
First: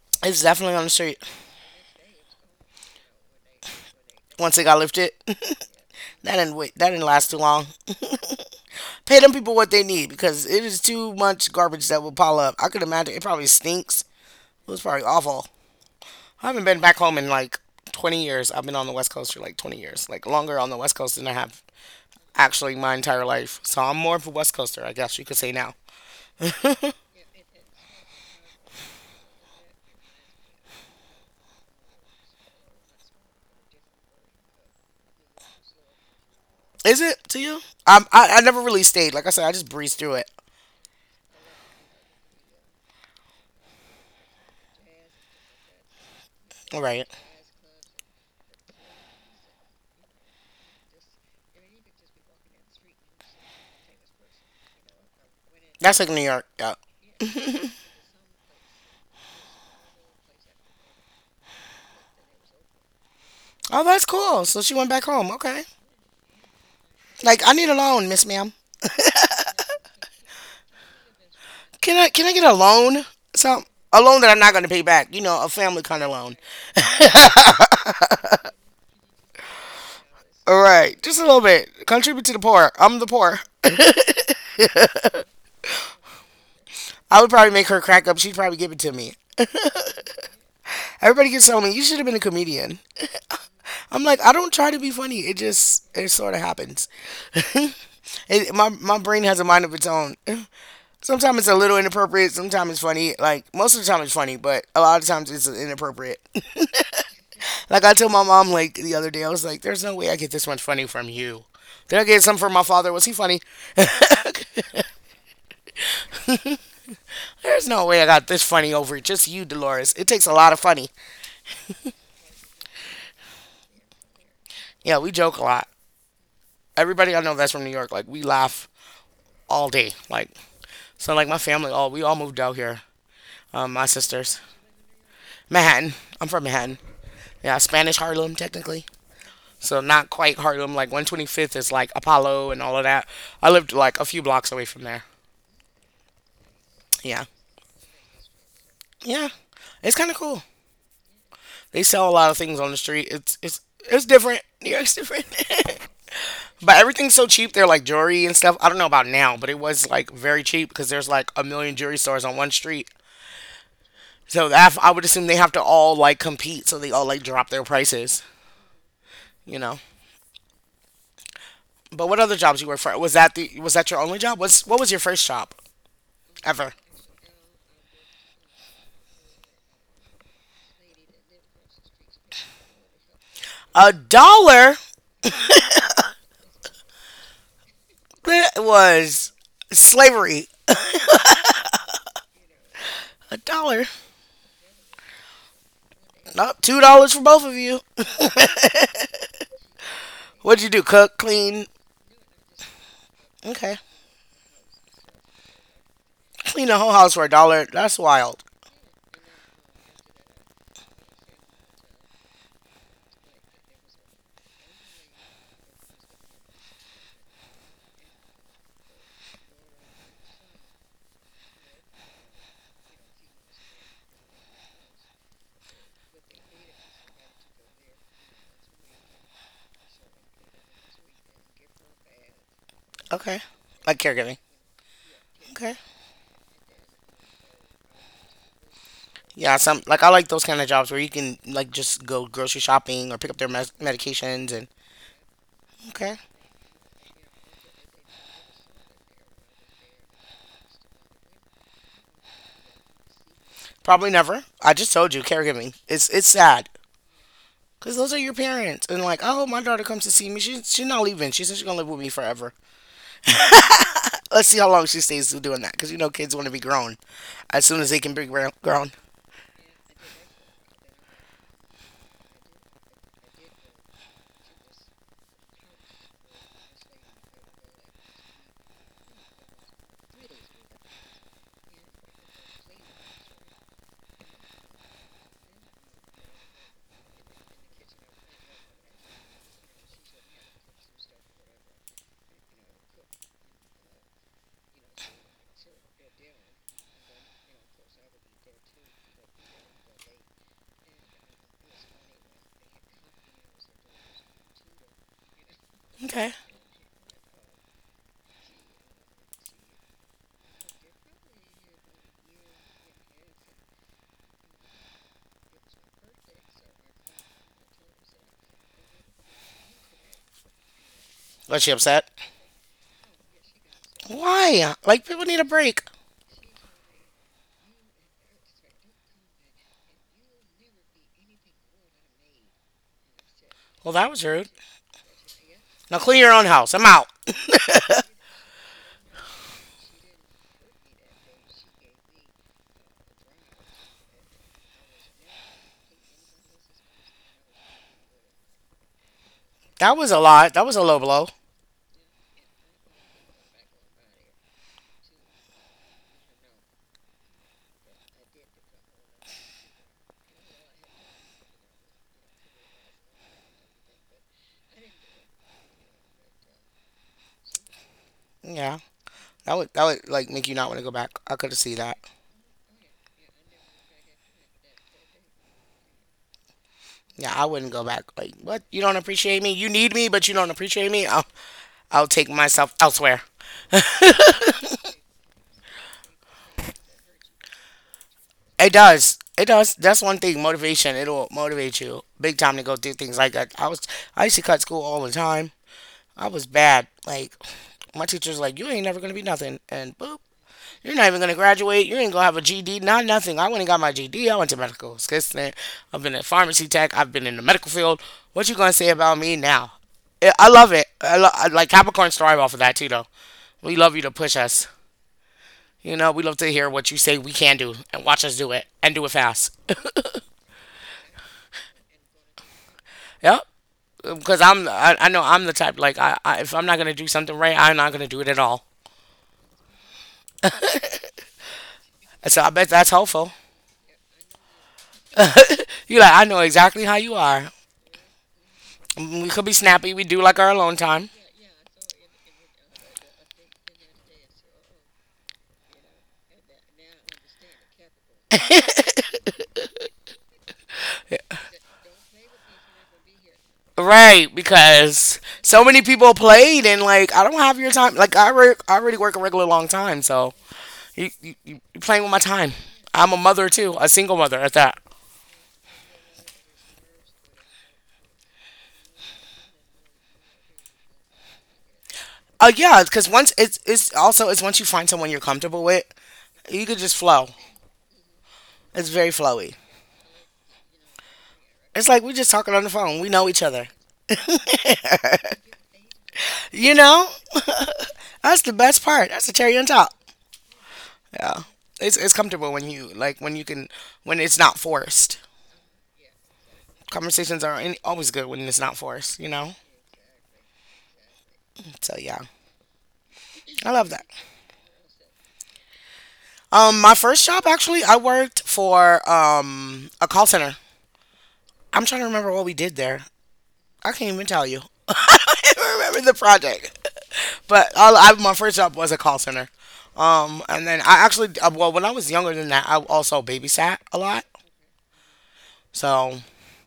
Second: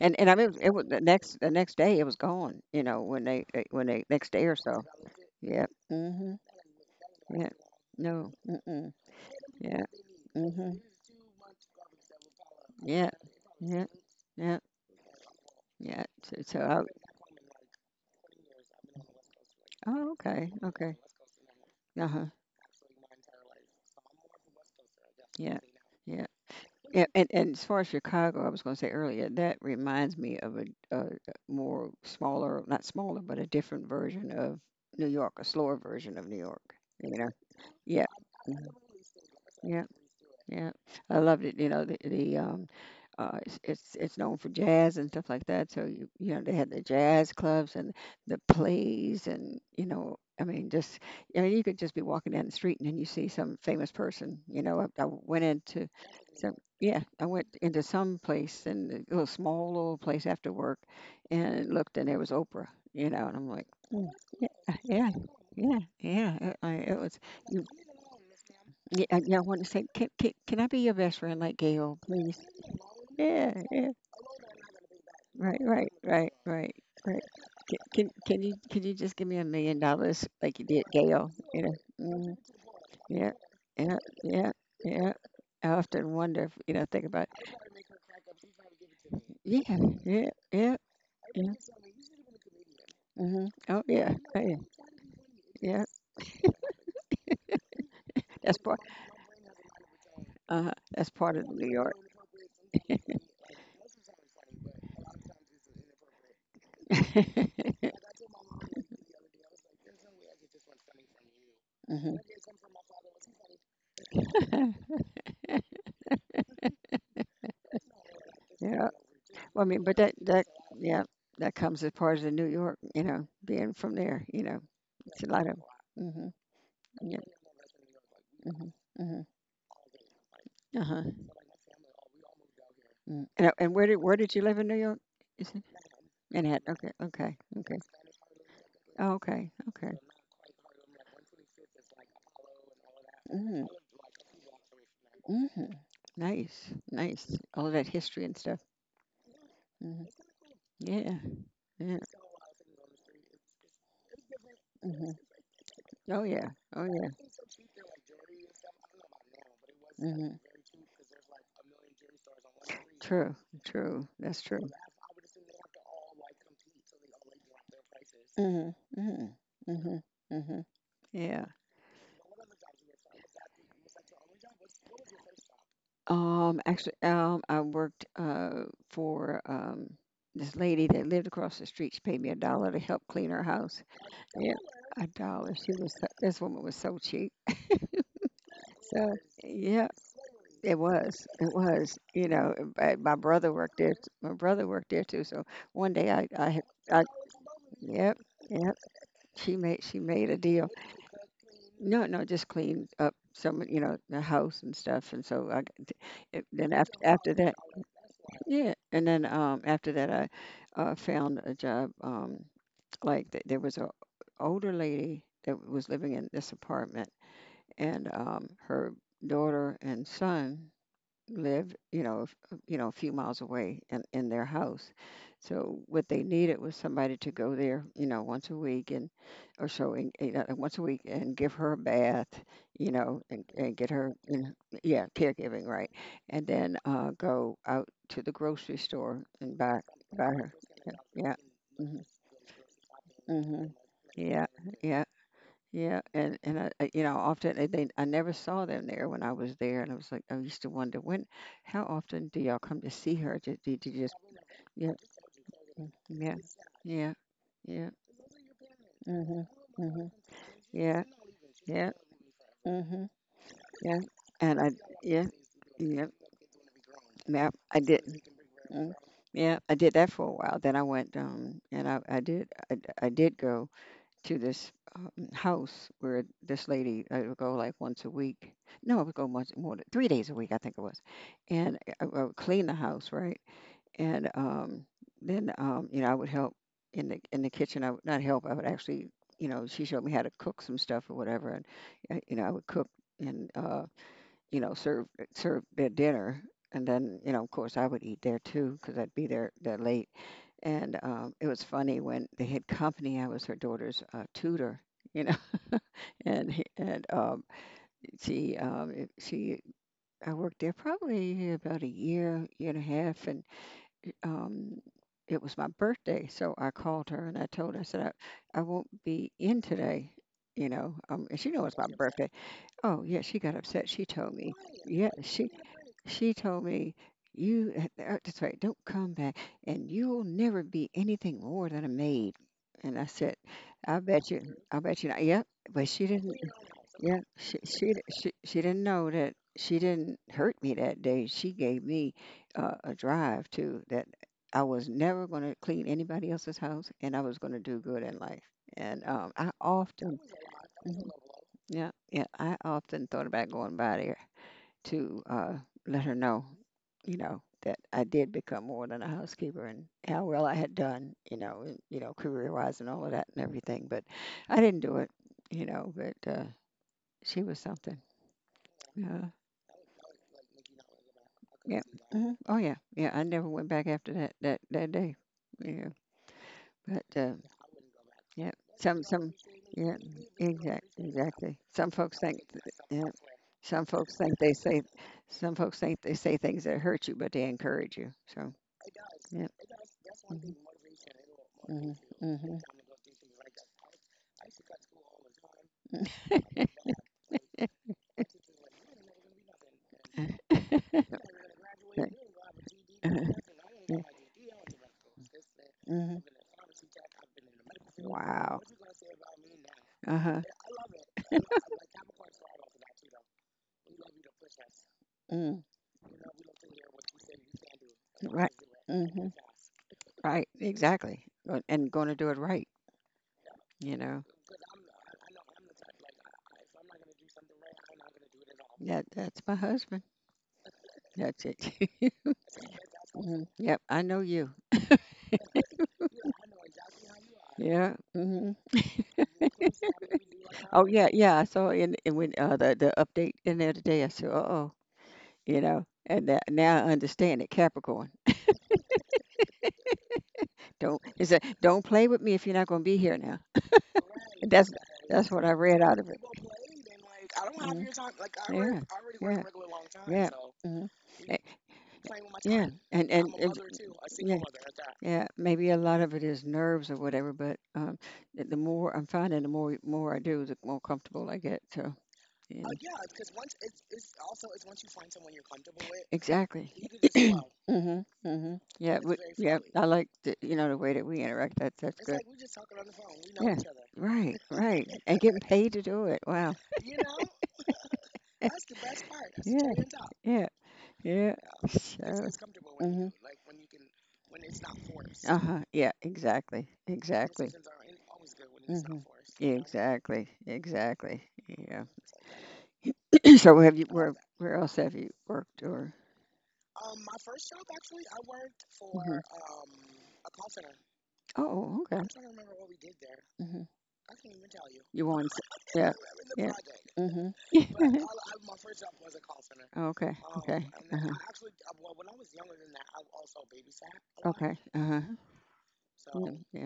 B: And and I
A: it's
B: mean, it
A: definitely on
B: was
A: the
B: the
A: street
B: next the next day. It was gone. You know, when they they- when they next day or
A: once it got
B: so.
A: lifted. That
B: Yeah. Mhm.
A: didn't wait, that didn't last too
B: Yeah.
A: long.
B: No. Mm-mm.
A: Pay them people what they
B: Yeah.
A: need because it is
B: Mhm.
A: too much garbage that will pile up. I could
B: Yeah.
A: imagine it probably
B: Yeah.
A: stinks.
B: Yeah.
A: It was probably awful.
B: Yeah. So,
A: I
B: so
A: haven't been back
B: I,
A: home in like twenty years. I've been on the West Coast for like twenty years,
B: oh,
A: like
B: okay.
A: longer on the West
B: Okay.
A: Coast than I have
B: Uh huh.
A: actually my entire life. So I'm more of a West Coaster, I guess you could say
B: Yeah.
A: now.
B: Yeah.
A: Is
B: Yeah, and, and as far as Chicago, I was going to say earlier, that reminds me of a, a more smaller, not smaller, but a different version of New York, a slower version of New York. You
A: it
B: know,
A: to you? Um,
B: yeah,
A: I, I never
B: mhm,
A: really stayed. Like I said, I just
B: yeah,
A: breezed through it.
B: yeah. I loved it. You know, the, the um, uh, it's, it's it's known for jazz and stuff like that. So you you know they had
A: All
B: the
A: right.
B: jazz clubs and the plays, and you know, I mean, just I mean you could just be walking down the street and then you see some famous person. You know, I, I went into
A: That's like New York.
B: some
A: Yeah.
B: yeah, I went into some place, and a little small little place after work, and looked, and there was Oprah. You know, and I'm like
A: Oh, that's
B: mm,
A: cool.
B: yeah,
A: So she went back
B: yeah,
A: home. Okay.
B: yeah, yeah. It, I, it was.
A: Like, I need a loan, Miss Ma'am.
B: Yeah, I, yeah, I want to say, can, can, can I be your best friend like
A: Can
B: Gail,
A: I can I
B: please?
A: get a loan?
B: Yeah,
A: Some
B: yeah,
A: A loan that I'm not going to pay back. You know, a
B: right,
A: family
B: right,
A: kind of
B: right,
A: loan.
B: right, right. Can, can, can you can you just give me a million dollars like
A: All
B: you did
A: right, just a
B: Gail?
A: little
B: You know,
A: bit. Contribute to
B: mm,
A: the poor. I'm the
B: yeah,
A: poor.
B: yeah, yeah, yeah. I often wonder if you know, think
A: I
B: about
A: would probably make her crack up. She'd probably give it to me.
B: yeah, yeah, yeah,
A: Everybody gets
B: yeah.
A: telling me you should have been a comedian.
B: Mm-hmm. Oh
A: I'm
B: yeah,
A: like, I
B: oh,
A: don't
B: yeah,
A: try to be funny. It just
B: yeah.
A: it sort of happens. It,
B: That's
A: my
B: part.
A: my brain has a mind of its own.
B: Uh, that's part
A: Sometimes it's
B: of
A: a
B: New
A: little
B: York.
A: inappropriate. Sometimes it's funny. Like most of the time it's funny, but a lot of times it's inappropriate. Like I told my mom like the other day, I was like, "There's no way I get this much funny from you." Did I get some from my father? Was he funny?
B: Mhm.
A: There's no way I got this funny
B: Yeah.
A: over just you,
B: Well, I mean,
A: Dolores.
B: but
A: It
B: that
A: takes a
B: that
A: lot of funny.
B: yeah, that comes as part of the New York, you know, being from there, you know,
A: Yeah, we
B: it's a
A: joke a
B: lot of.
A: lot.
B: Mm. Mhm.
A: Everybody
B: Yeah.
A: I know that's from New York, like we laugh
B: Mhm. Mm. Mhm.
A: all day. Like
B: Uh huh.
A: so, like my family, all we all moved out here.
B: Mm. And, uh,
A: Um,
B: and
A: my
B: where did where did
A: sisters,
B: you live in New York? Is it
A: Manhattan. I'm from
B: Manhattan?
A: Manhattan.
B: Okay. Okay.
A: Yeah,
B: Okay.
A: Spanish Harlem technically.
B: Oh, okay.
A: So
B: Okay.
A: not quite Harlem. Like one twenty-fifth is like Apollo and all of that. I
B: Mm,
A: lived like a few blocks away from there.
B: mhm. Nice.
A: Yeah,
B: Nice. All of that history and stuff.
A: yeah.
B: Mm,
A: It's
B: mhm.
A: kind of cool.
B: Yeah.
A: They
B: Yeah.
A: sell a lot of things on the street. It's it's it's different. New
B: Mm,
A: York's
B: mhm.
A: different.
B: Oh yeah.
A: But
B: Oh yeah.
A: everything's so cheap there, like jewelry and stuff. I don't know about now, but it was like
B: Hmm.
A: very cheap because there's like a million jewelry stores on one street.
B: True, true. That's
A: So
B: true.
A: that, I would assume they have to all like compete, so they all like drop their prices,
B: Hmm, hmm,
A: you know.
B: hmm, hmm. Yeah.
A: But what other jobs you work for? Was that the was that your only job? What's what was your first job
B: Um,
A: ever?
B: actually, um, I worked uh, for um, this lady that lived across the street. She paid me a dollar to help clean her house.
A: A
B: Yeah.
A: dollar.
B: A dollar. She was so- this woman was so cheap.
A: That
B: So,
A: was
B: yeah,
A: slavery.
B: it was. It was. You know, my my
A: A
B: brother worked
A: dollar.
B: there. T- my brother worked there too. So one day I, I,
A: Not
B: had-
A: two
B: I,
A: dollars for both of you.
B: yep, yep. She made, she made a
A: What'd
B: deal.
A: you do? Cook, clean.
B: No, no, just cleaned up some,
A: Okay.
B: you know, the house and stuff. And so I, g- it-
A: You
B: then
A: know, whole
B: after,
A: house for a
B: after that,
A: dollar. That's wild.
B: yeah. And then um, after that, I uh, found a job. Um, like th- there was a older lady that was living in this apartment, and um, her daughter and son lived, you know, f- uh, you know, a few miles away in, in their house. So what they needed was somebody to go there, you know, once a week and or so, and, you know, once a week, and give her a bath, you know,
A: Okay.
B: and, and get
A: Like
B: her, you
A: caregiving.
B: know, yeah, caregiving,
A: Okay.
B: right? And then uh, go out to the grocery store and
A: Yeah,
B: buy
A: some like I like
B: buy
A: those
B: her,
A: kind of jobs
B: yeah,
A: where you
B: yeah.
A: can like
B: Hmm,
A: just go grocery shopping or pick up their
B: hmm,
A: mes-
B: yeah,
A: medications and
B: yeah. Yeah,
A: okay.
B: and and I, I- you know, often I- they I never saw them there when I was there, and I was like, I used to wonder, when, how often do y'all come to see her? Did did you
A: Probably
B: just
A: never. I just
B: yeah,
A: told you caregiving.
B: mm,
A: It's it's
B: yeah,
A: sad
B: yeah, yeah,
A: because those are your parents and like,
B: mhm,
A: oh, my daughter
B: mhm,
A: comes to see me. She she's
B: yeah,
A: not leaving. She says she's gonna
B: yeah,
A: live with me forever.
B: mhm, yeah,
A: Let's
B: and
A: see
B: I
A: how long she
B: yeah,
A: stays doing that because you
B: yeah,
A: know kids want to be grown
B: yeah,
A: as
B: I
A: soon as they can
B: did,
A: be grown. grown.
B: mm, yeah. I did that for a while. Then I went um and I I did I, I did go to this um, house where this lady I would go like once a week. No, I would go once more than- three days a week, I think it was, and eh, I, I would clean the house, right, and um, then um, you know, I would help in the in the kitchen. I would not help. I would actually, you know, she showed me how to cook some stuff or whatever, and uh, you know, I would cook, and uh, you know, serve serve their dinner, and then you know, of course, I would eat there too because I'd be there there late. And um, it was funny when they had company. I was her daughter's uh, tutor, you know,
A: Okay.
B: and he- and um, she um, it- she I worked there probably about a year, year and a half, and um, it was my birthday, so I called her, and I told her, I said I, I won't be in today, you know, um, and she
A: Was
B: knows
A: she
B: it's my
A: upset?
B: birthday. Oh, yeah, she got upset. She told me,
A: Why?
B: yeah,
A: Like people need a
B: she
A: break.
B: she told me you uh, uh, that's right. Don't come back, and you'll never be anything more than a maid. And I said,
A: Well,
B: I
A: that was
B: bet you,
A: rude.
B: I bet you not. Yep, but
A: Now
B: she
A: clean
B: didn't.
A: your own house. I'm out.
B: Yeah, she she d- she she didn't know that she didn't hurt me that day. She gave me uh, a drive to that I was never going to clean anybody else's house, and I was going to do good in life. And um, I
A: That was
B: often.
A: a lot. That was a low
B: Mhm.
A: blow.
B: Yeah, yeah. I often thought about going by there to uh, let her know, you know, that I did become more than a housekeeper, and how well I had done, you know, and, you know, career-wise and all of that and everything. But I didn't do it, you know. But uh, she was something.
A: Yeah.
B: Yeah,
A: That would that would like make you not want to go back. I could have seen
B: yeah.
A: that.
B: Hmm. Oh yeah, yeah. I never went back after that that that day. Yeah, but uh,
A: Yeah, I wouldn't go back. Like,
B: yeah.
A: what? You don't
B: Some some
A: appreciate me? You
B: yeah.
A: need me, but you don't
B: Exact
A: appreciate me? I'll
B: exactly. Some
A: I'll
B: folks
A: take
B: think
A: myself
B: Yeah.
A: elsewhere.
B: Some folks think they say some folks think they say things that hurt you, but they encourage you. So
A: It does.
B: yeah.
A: It does. That's one thing. Motivation. It'll motivate
B: Mhm.
A: you big
B: Mhm.
A: time to go through things like that. I was I used to cut school all the time. I was bad. Like my teacher's like, you ain't never gonna be nothing, and boop, you're
B: Mhm.
A: not even gonna graduate. You
B: Yeah.
A: ain't gonna have a G D. Not
B: Uh-huh.
A: nothing. I went and got my
B: Yeah.
A: G D. I went to medical assistant. I've been
B: Mhm.
A: in pharmacy tech. I've been in the medical field. What you
B: Wow.
A: gonna say about me now?
B: Uh huh.
A: I love it. I, lo- I like Capricorn thrive off of that too, though. We love you to push us.
B: Mm.
A: You know, we love to hear what you say we can do and watch us
B: Right.
A: do it and do it
B: Mhm.
A: fast.
B: Right. Exactly. Go- And going to do it right.
A: Yep.
B: You know.
A: Because I'm, I, I know I'm the type like I, I, if I'm not gonna do something right, I'm not gonna do it at all.
B: Yeah. That's my husband. That's it.
A: So I bet that's helpful.
B: Hmm. Yep, I know you.
A: You are like, I know exactly how you are.
B: Yeah. Hmm.
A: We could be snappy. We do like our alone
B: Oh yeah,
A: time.
B: yeah. I saw in and when uh, the the update in there today. I said, "Uh oh," you know. And that, now I understand it, Capricorn. Don't is that don't play with me if you're not going to be here now.
A: Right,
B: Right, and that's
A: because
B: that's what I
A: so
B: read
A: many
B: out of
A: people
B: it.
A: played, and like I don't
B: Hmm.
A: have your time. Like I, re-
B: Yeah,
A: I already work a regular long time,
B: yeah, yeah.
A: so
B: Hmm.
A: you you you you playing with
B: Time.
A: my time.
B: Yeah, time. and
A: I'm a
B: and
A: mother too, a single
B: yeah,
A: mother at that.
B: yeah. Maybe a lot of it is nerves or whatever, but um, the the more I'm finding, the more more I do, the more comfortable I get. So
A: Uh,
B: you know,
A: yeah, because once it's it's also it's once you find someone you're comfortable with, you
B: exactly.
A: could just flow.
B: Mhm, mhm.
A: It's
B: Yeah,
A: very
B: we,
A: flowy.
B: yeah. I like the, you know, the way that we interact. That's
A: It's
B: that's
A: like we
B: good.
A: just talking on the phone. We know each
B: Yeah,
A: other.
B: right, right. And getting paid to do it. Wow.
A: You know, that's the best part. That's the cherry on
B: Yeah,
A: top.
B: yeah, yeah.
A: Yeah, it's it's
B: It's
A: comfortable when you
B: hmm
A: like when you can when it's not forced.
B: uh-huh. Yeah, exactly.
A: Conversations are any, always good when it's not
B: hmm
A: forced, you know?
B: Exactly. Exactly. Yeah.
A: So yeah.
B: So
A: I
B: have you
A: love that.
B: Where else have you worked or
A: Um my first job actually I worked for um a call center. I'm
B: Oh,
A: trying
B: okay.
A: to remember what we did there.
B: there.
A: I can't even tell you.
B: You
A: I
B: want, I
A: don't remember the project.
B: Mm-hmm.
A: But all, I, my first job was a call center. Um and
B: Okay,
A: then I actually uh, well when I was younger than that I also babysat a lot.
B: uh-huh.
A: So
B: Yeah.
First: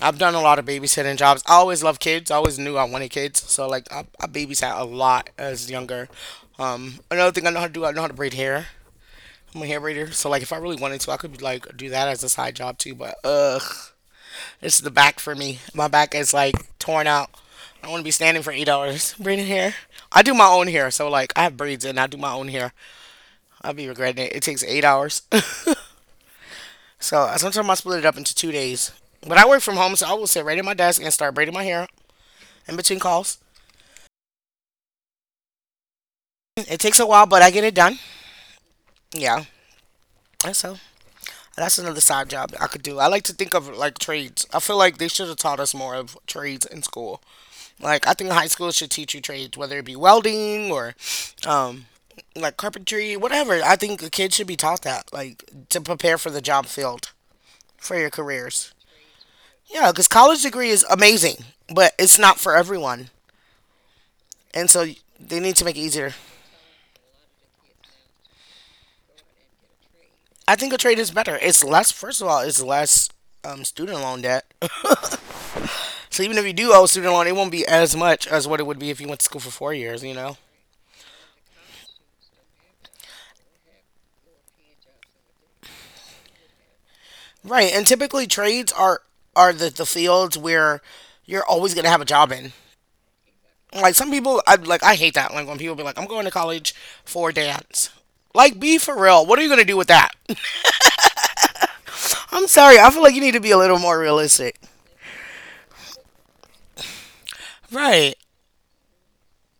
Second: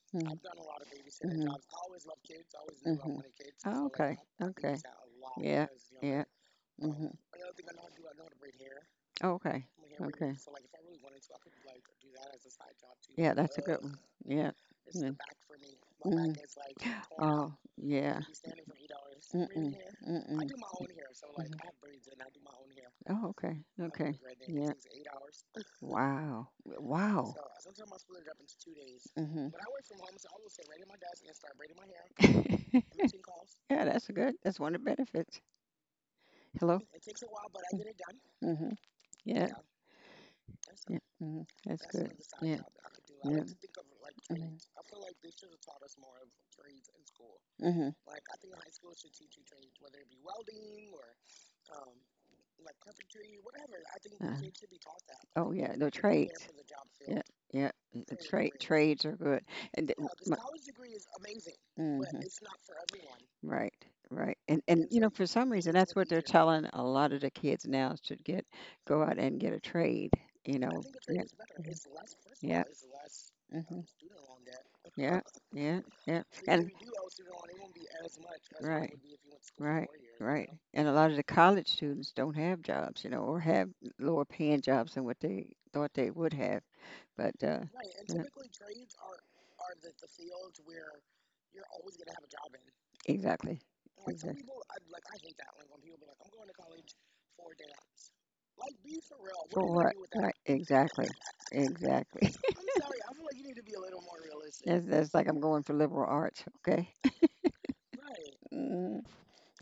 A: I've
B: Mm-hmm.
A: done
B: I've
A: a lot of babysitting jobs. I always loved kids. I always knew I wanted kids. So like I, I babysat a lot as younger. Um, another thing I know how to do, I know how to braid hair.
B: Oh,
A: I'm
B: okay.
A: a hair
B: Like
A: braider. So like if I really wanted to, I could like do that as a side job too. But ugh,
B: Yeah.
A: it's the back for me. My back is like torn out. I want to be
B: yeah.
A: standing for eight hours braiding hair.
B: I
A: I do
B: Mm-mm.
A: my own hair, so like I have braids and I do my own hair.
B: Oh, okay.
A: I'll be
B: I
A: regretting it. It
B: do
A: takes eight hours.
B: Wow.
A: So
B: Wow.
A: uh, sometimes I split it up into two days. But
B: hmm
A: I work from home, so I will sit right at my desk and start braiding my hair in between
B: yeah,
A: calls.
B: that's a good. That's one of the benefits.
A: It
B: Hello.
A: takes a while, but I get it done.
B: Mm-hmm.
A: Yeah. And so
B: hmm
A: that's
B: That's
A: another side job I could do. I like to think of like trades. I feel like they should have taught us more of trades in school.
B: hmm
A: Like I think high school should teach you trades, whether it be welding or um like carpentry, whatever. I think a kid should be taught that, like
B: oh yeah, the
A: to prepare
B: They're
A: for the job field
B: Yeah.
A: for your
B: The
A: careers.
B: trades are good. And
A: Yeah, because
B: th-
A: college degree is amazing,
B: but
A: but
B: hmm
A: it's not for everyone,
B: Right, right. And
A: and
B: and And
A: so
B: you so know, for
A: they
B: some
A: need to make it easier.
B: telling a lot of the kids now should get go out and get a trade,
A: I
B: you
A: think a trade is
B: I
A: better. It's less. First of all, it's less um,
B: hmm
A: student loan debt.
B: Yeah. yeah.
A: So even if you do owe student loan, it won't be as much as what it would be if you went to school for four years, you know?
B: And a lot of the college students don't have jobs, you know, or have lower paying jobs than what they thought they would have. But uh,
A: Right.
B: Right.
A: And
B: And
A: typically trades are are the, the fields where you're always gonna have a job in.
B: exactly,
A: Like some people I like I hate that. Like when people be like, I'm going to college for dance. Like be for real. What are you gonna do with
B: Right,
A: that?
B: exactly, exactly.
A: I'm sorry, I feel
B: I'm
A: like you need to be a little more realistic.
B: That's, that's like I'm going for liberal arts. Okay.
A: Right.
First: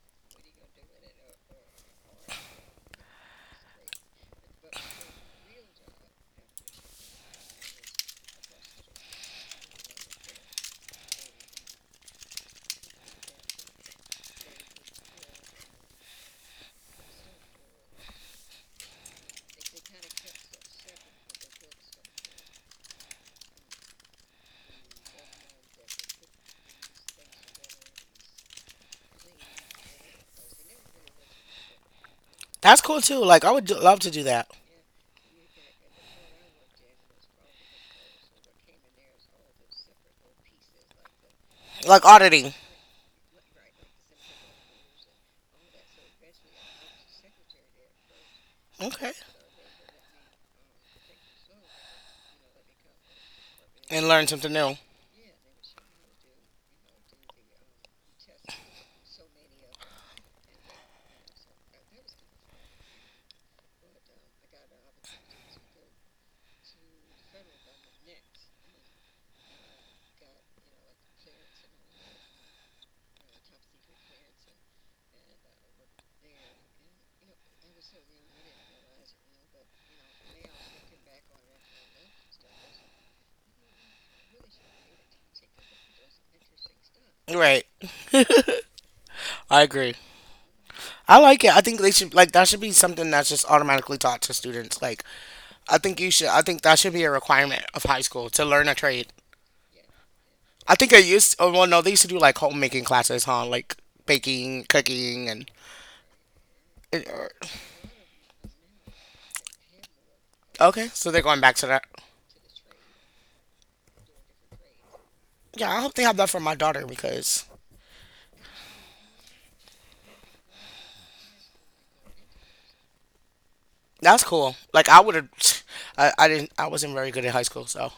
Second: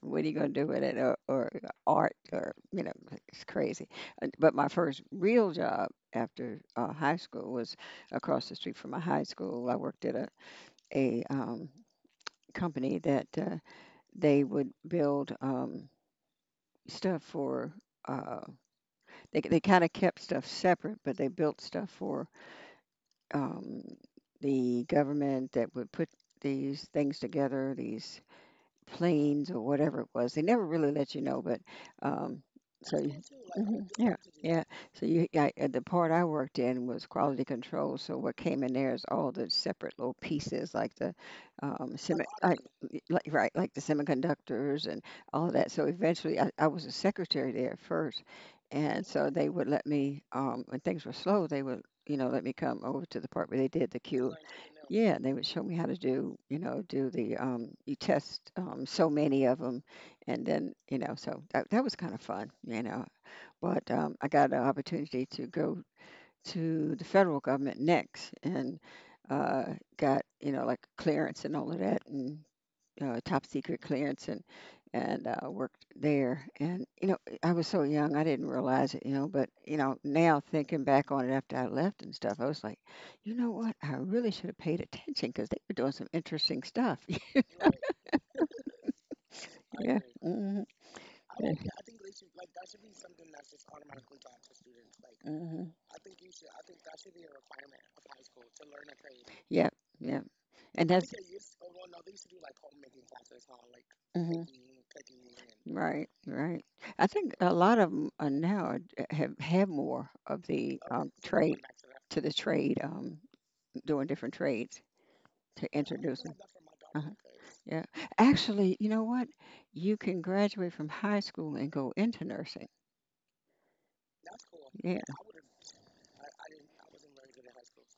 B: What are you going to do with it or, or art, or you know like, it's crazy. And- but my first real job after uh, high school was across the street from my high school. I worked at a, a um, company that uh, they would build um, stuff for uh, they, they kind of kept stuff separate, but they built stuff for um, the government that would put these things together, these planes or whatever it was. They never really let you know, but um,
A: That's
B: so
A: cool
B: you,
A: too. Like I would do,
B: Mhm.
A: love to
B: yeah,
A: do that.
B: yeah. So you, I, uh, the part I worked in was quality control. So what came in there is all the separate little pieces, like the um,
A: Like
B: semi,
A: auditing.
B: like, like right, like the semiconductors and all of that. So eventually, I, I was a secretary there at first. And
A: Okay.
B: so they would let me, um, when things were slow, they would you know, let me come over to the part where they did the
A: And learn
B: Q.
A: something new.
B: Yeah, and they would show me how to do, you know, do the um, you test um, so many of them, and then you know, so that that was kind of fun, you know. But um, I got an opportunity to go to the federal government next, and uh, got you know like clearance and all of that, and uh, top secret clearance and and uh, worked there. And you know, I was so young, I didn't realize it. You know, but you know, now thinking back on it after I left and stuff, I was like, you know what? I really should have paid attention because they were doing some interesting stuff. I
A: Right. I agree.
B: yeah. agree. hmm
A: I
B: I
A: like
B: Yeah.
A: it. I think
B: agree.
A: they should like that should be something that's just automatically taught to students. Like
B: hmm
A: I think you should. I think that should be a requirement of high school to learn a trade.
B: Yeah.
A: I
B: And
A: think I
B: that's Because you
A: used. Oh,
B: used to,
A: well, no,
B: well,
A: they
B: no,
A: used to
B: they
A: do
B: used to
A: like
B: do like
A: homemaking
B: homemaking
A: classes,
B: classes,
A: huh?
B: huh?
A: Like
B: Like mhm.
A: baking,
B: baking, cooking,
A: cooking, and
B: and Right, right. I think a lot of them are now have have more of the
A: okay.
B: okay,
A: So
B: um, so
A: they're
B: they're trade
A: going back
B: going
A: to
B: back
A: that.
B: to that. To the trade, um, doing different trades to
A: Yeah,
B: Yeah, I
A: I hope they have
B: introduce
A: that
B: would them.
A: for
B: Love that
A: my
B: for
A: daughter
B: my daughter Uh-huh.
A: because
B: because Yeah, actually, you know what? You can graduate from high school and go into nursing.
A: that's
B: That's
A: cool.
B: cool.
A: Like I
B: Yeah.
A: would have. I, I didn't. I wasn't very good in high school, so.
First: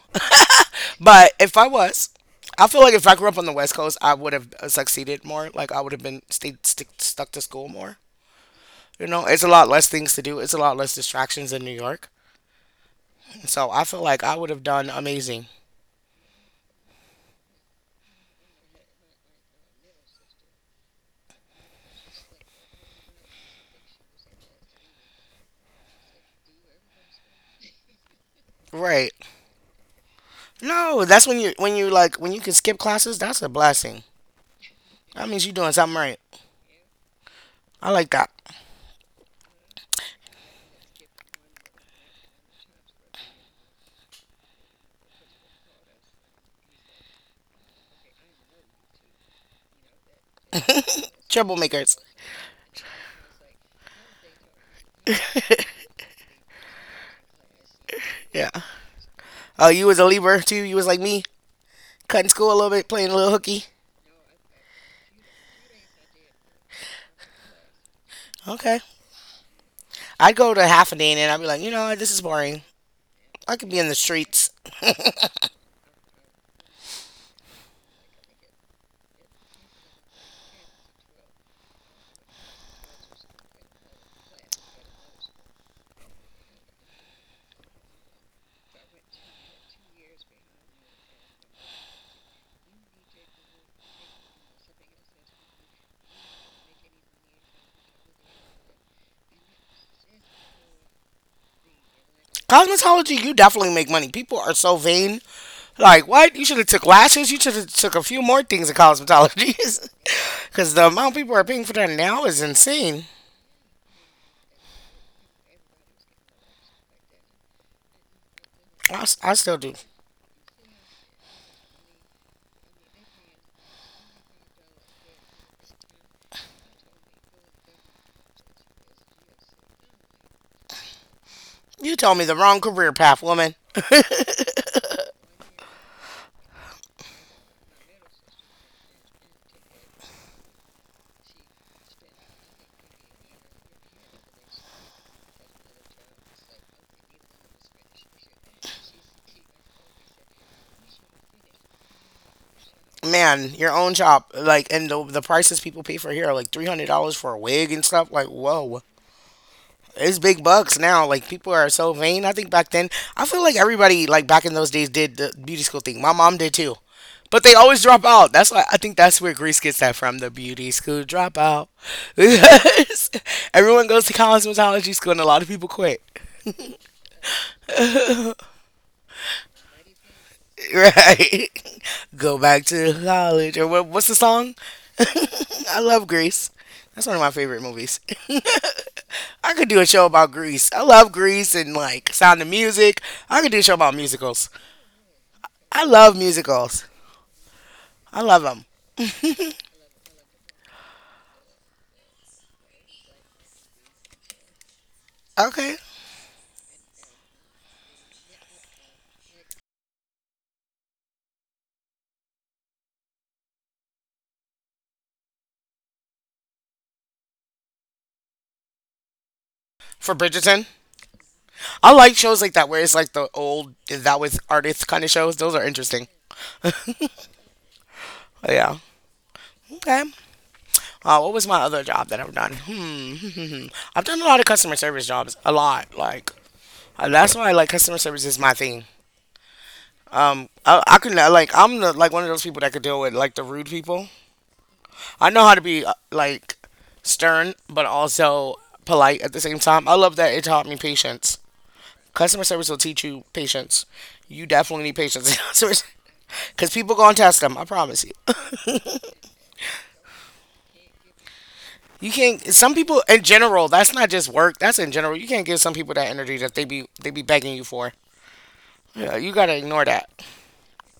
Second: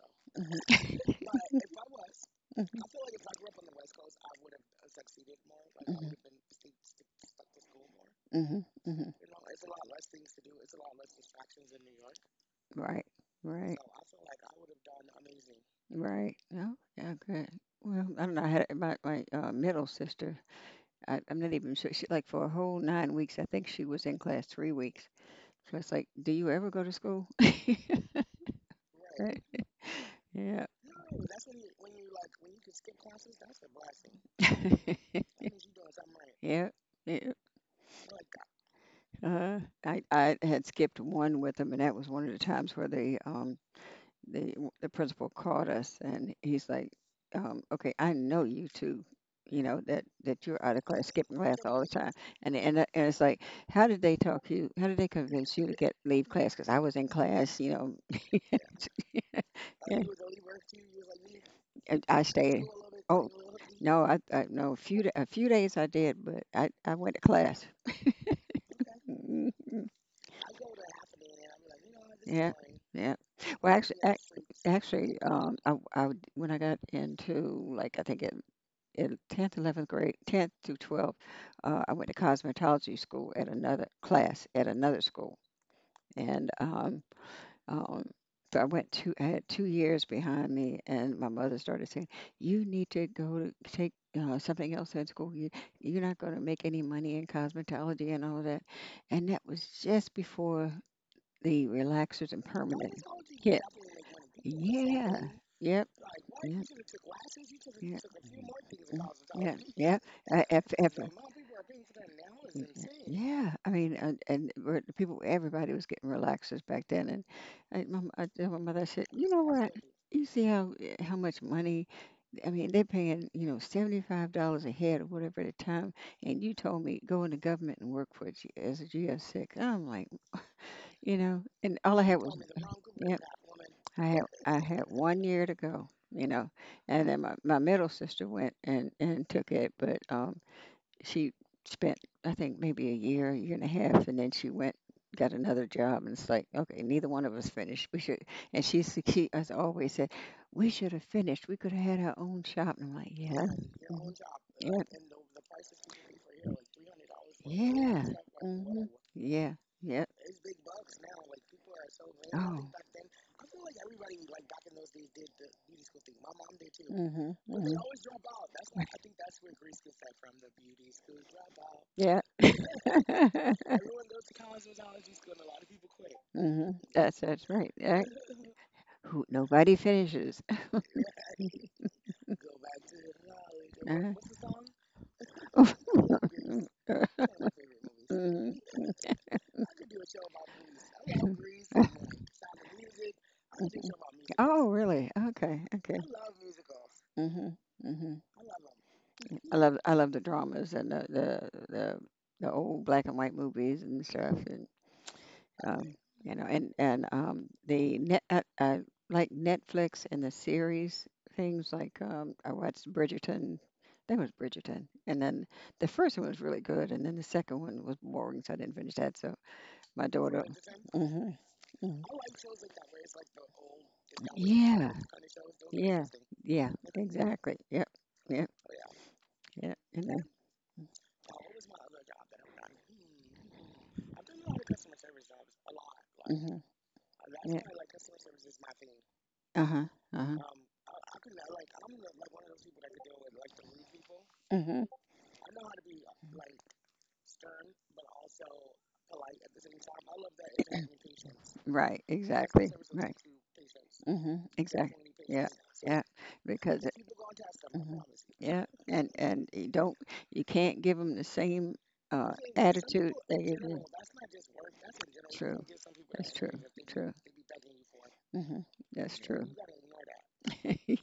A: But if I was, I
B: mhm,
A: feel like if I grew up on the West Coast, I would have succeeded more. Like I would have
B: mhm,
A: been stayed stick, stuck to school more.
B: mhm,
A: You
B: mhm,
A: know, it's a lot less things to do. It's a lot less distractions in New York.
B: Right.
A: So
B: Right.
A: I feel like I would have done amazing.
B: Right. No. Yeah. Good. Well, I don't know. I had it- my my uh, middle sister. I, I'm not even sure. She like for a whole nine weeks. I think she was in class three weeks. So it's like, do you ever go to school?
A: Right.
B: Right. Right.
A: No, that's when you when you like when you can skip classes, that's a blessing.
B: Yeah.
A: That means you're doing something right.
B: Yeah. Yeah.
A: I like that.
B: Uh, I I had skipped one with them, and that was one of the times where they um the the principal called us and he's like, um, "Okay, I know you two. You know that that you're out of class, skipping class all the
A: Troublemakers.
B: time." And and I- and it's like, how did they talk you? How did they convince you to get leave class? Because I was in class, you know.
A: Yeah. Oh, you was
B: Yeah,
A: a Libra too. You was like me,
B: and I
A: cutting school a
B: stayed.
A: little bit, playing a little
B: Oh,
A: hooky.
B: no, I, I no. A few da- a few days I did, but I I went to class.
A: Okay. I'd go to half a day and then I'd be like, you know, what, this is
B: Yeah,
A: boring.
B: yeah.
A: I could
B: Well,
A: be in the
B: actually,
A: streets.
B: Actually, um, I, I would- when I got into like I think in in tenth, eleventh grade, tenth to twelfth, uh, I went to cosmetology school at another class at another school, and um, um, so I went two. I had two years behind me, and my mother started saying, "You need to go to take." Uh, something else in school. You, you're not going to make any money in cosmetology and all that. And that was just before the relaxers and permanent
A: Cosmetology, you
B: hit.
A: definitely make money. People are so vain.
B: Yeah. Yep.
A: Like what? You
B: Yep.
A: should have took lashes. You should have took a
B: Yep.
A: few more things in
B: Mm,
A: cosmetology,
B: Yeah. Yeah. Uh, if,
A: because the
B: if,
A: amount people are paying for that now is insane.
B: Yeah, I mean, and, and we're- the people, everybody was getting relaxers back then, and I, my, m- I told my mother, I
A: I,
B: said,
A: s-
B: you
A: I
B: know
A: still
B: what?
A: do.
B: You see how eh, how much money? I mean, they're paying, you know, seventy five dollars a head or whatever at a time, and you told me go into government and work for a G, as a G S six. I'm like, you know, and
A: You
B: all I
A: told
B: had
A: me the
B: was,
A: wrong career
B: I yep,
A: path, woman.
B: I had I had one year to go, you know, and then my, my middle sister went and and took it, but um, she spent I think maybe a year, year and a half, and then she went got another job, and it's like okay, neither one of us finished. We should, and she's the key as always said, we should have finished. We could have had our own shop, and I'm like yeah, Right,
A: Man, your own
B: your own mhm,
A: job,
B: job,
A: like,
B: yeah, uh, and
A: and the,
B: the,
A: the
B: the
A: prices
B: prices
A: people pay
B: people
A: for
B: pay
A: here
B: for
A: are like
B: here,
A: three
B: like
A: hundred
B: three hundred
A: dollars for
B: dollars
A: a
B: for a plate
A: wig
B: of
A: and
B: yeah,
A: stuff.
B: stuff,
A: Like,
B: like hmm
A: whoa.
B: whatever. Yeah, yeah.
A: It's
B: It's
A: big
B: big
A: bucks
B: bucks
A: now.
B: now.
A: Like
B: Like
A: people are
B: people are
A: so
B: so
A: vain.
B: vain.
A: I
B: I
A: think
B: Oh.
A: back
B: think back
A: then,
B: then
A: I feel like everybody like back in those days did the beauty school thing. My mom did too,
B: hmm
A: but they
B: hmm
A: always drop out. That's why I think that's where Greece gets that from. The beauty school dropout.
B: Yeah.
A: Everyone goes to cosmetology school, and a lot of people quit.
B: hmm That's that's right. Yeah. Who nobody finishes.
A: Right? Go back to college or what, what's
B: Uh-huh.
A: the song? I love Grease.
B: Mhm.
A: That's one of
B: One
A: my favorite movies.
B: movies. Me,
A: I could do a show about Grease. I love Grease and like Sound of Music. I could do a show about musicals.
B: really? Okay.
A: I
B: Okay.
A: love musicals.
B: Mm-hmm. Mm-hmm.
A: I love them.
B: I love I love the dramas and the the the, the old black and white movies and stuff and
A: Okay.
B: um, you know and and um, the net uh, uh, like Netflix and the series things like um, I watched Bridgerton. That was Bridgerton, and then the first one was really good, and then the second one was boring, so I didn't finish that. So my
A: For
B: daughter,
A: Bridgerton,
B: hmm
A: I like shows like that where it's like the old that was artists
B: yeah,
A: kind of shows. Those are
B: yeah,
A: interesting.
B: yeah, exactly, yep, yep,
A: Oh, yeah.
B: yep, you
A: Okay.
B: know.
A: Uh, what was my other job that I've done? Hmm. I've done a lot of customer service jobs. A lot. Like
B: Mm-hmm.
A: Uh, that's why
B: uh,
A: like customer service is my thing.
B: Uh-huh. Uh-huh.
A: Um, I, I could not like I'm the like one of those people that could deal with like the rude people.
B: Mm-hmm.
A: I know how to be uh, like stern but also polite at the same time. I love that it taught me patience.
B: Right,
A: Customer
B: exactly.
A: service will teach
B: Right.
A: you patience.
B: hmm
A: You definitely need
B: Exactly.
A: patience in
B: Yeah.
A: customer
B: Yeah.
A: because
B: Because it,
A: people gonna test them. I
B: mhm,
A: promise you.
B: yeah, and and you don't you can't give them the same
A: You
B: uh,
A: can't. Some people
B: attitude
A: in
B: they give
A: general.
B: you.
A: That's not just work. That's in general. You can't give
B: True.
A: some people that
B: That's
A: energy
B: true.
A: that they be they
B: True.
A: be begging you for.
B: hmm That's
A: Yeah, you
B: true.
A: gotta ignore that.
B: yes.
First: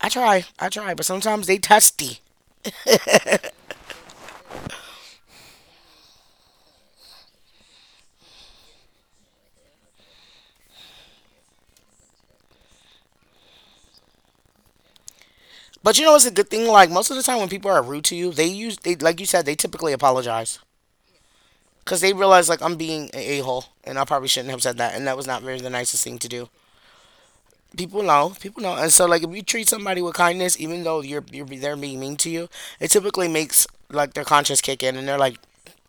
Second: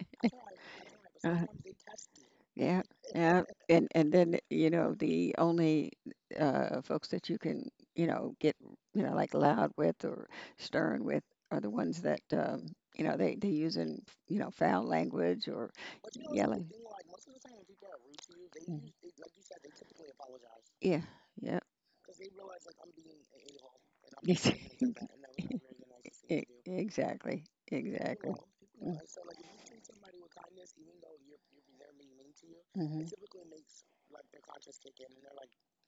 A: I try. I try, but
B: Uh,
A: sometimes they testy.
B: yeah, yeah. And and then, you know, the only uh folks that you can, you know, get, you know, like loud with or stern with are the ones that um, you know, they they using, you know, foul language or
A: But you know, it's a good thing.
B: yelling.
A: Like most of the time, when people are rude to you, they use
B: Mhm.
A: they like you said they typically apologize
B: Yeah, yeah.
A: because they realize like I'm being an a hole and I probably shouldn't
B: Yes.
A: have said that, and that was not very the nicest thing to
B: E-
A: do.
B: Exactly.
A: People know,
B: Exactly.
A: people know, and
B: Mm.
A: so like if you treat somebody with kindness, even though you're you're they're being mean to you, it
B: Mhm.
A: typically makes like their conscience kick in, and they're like,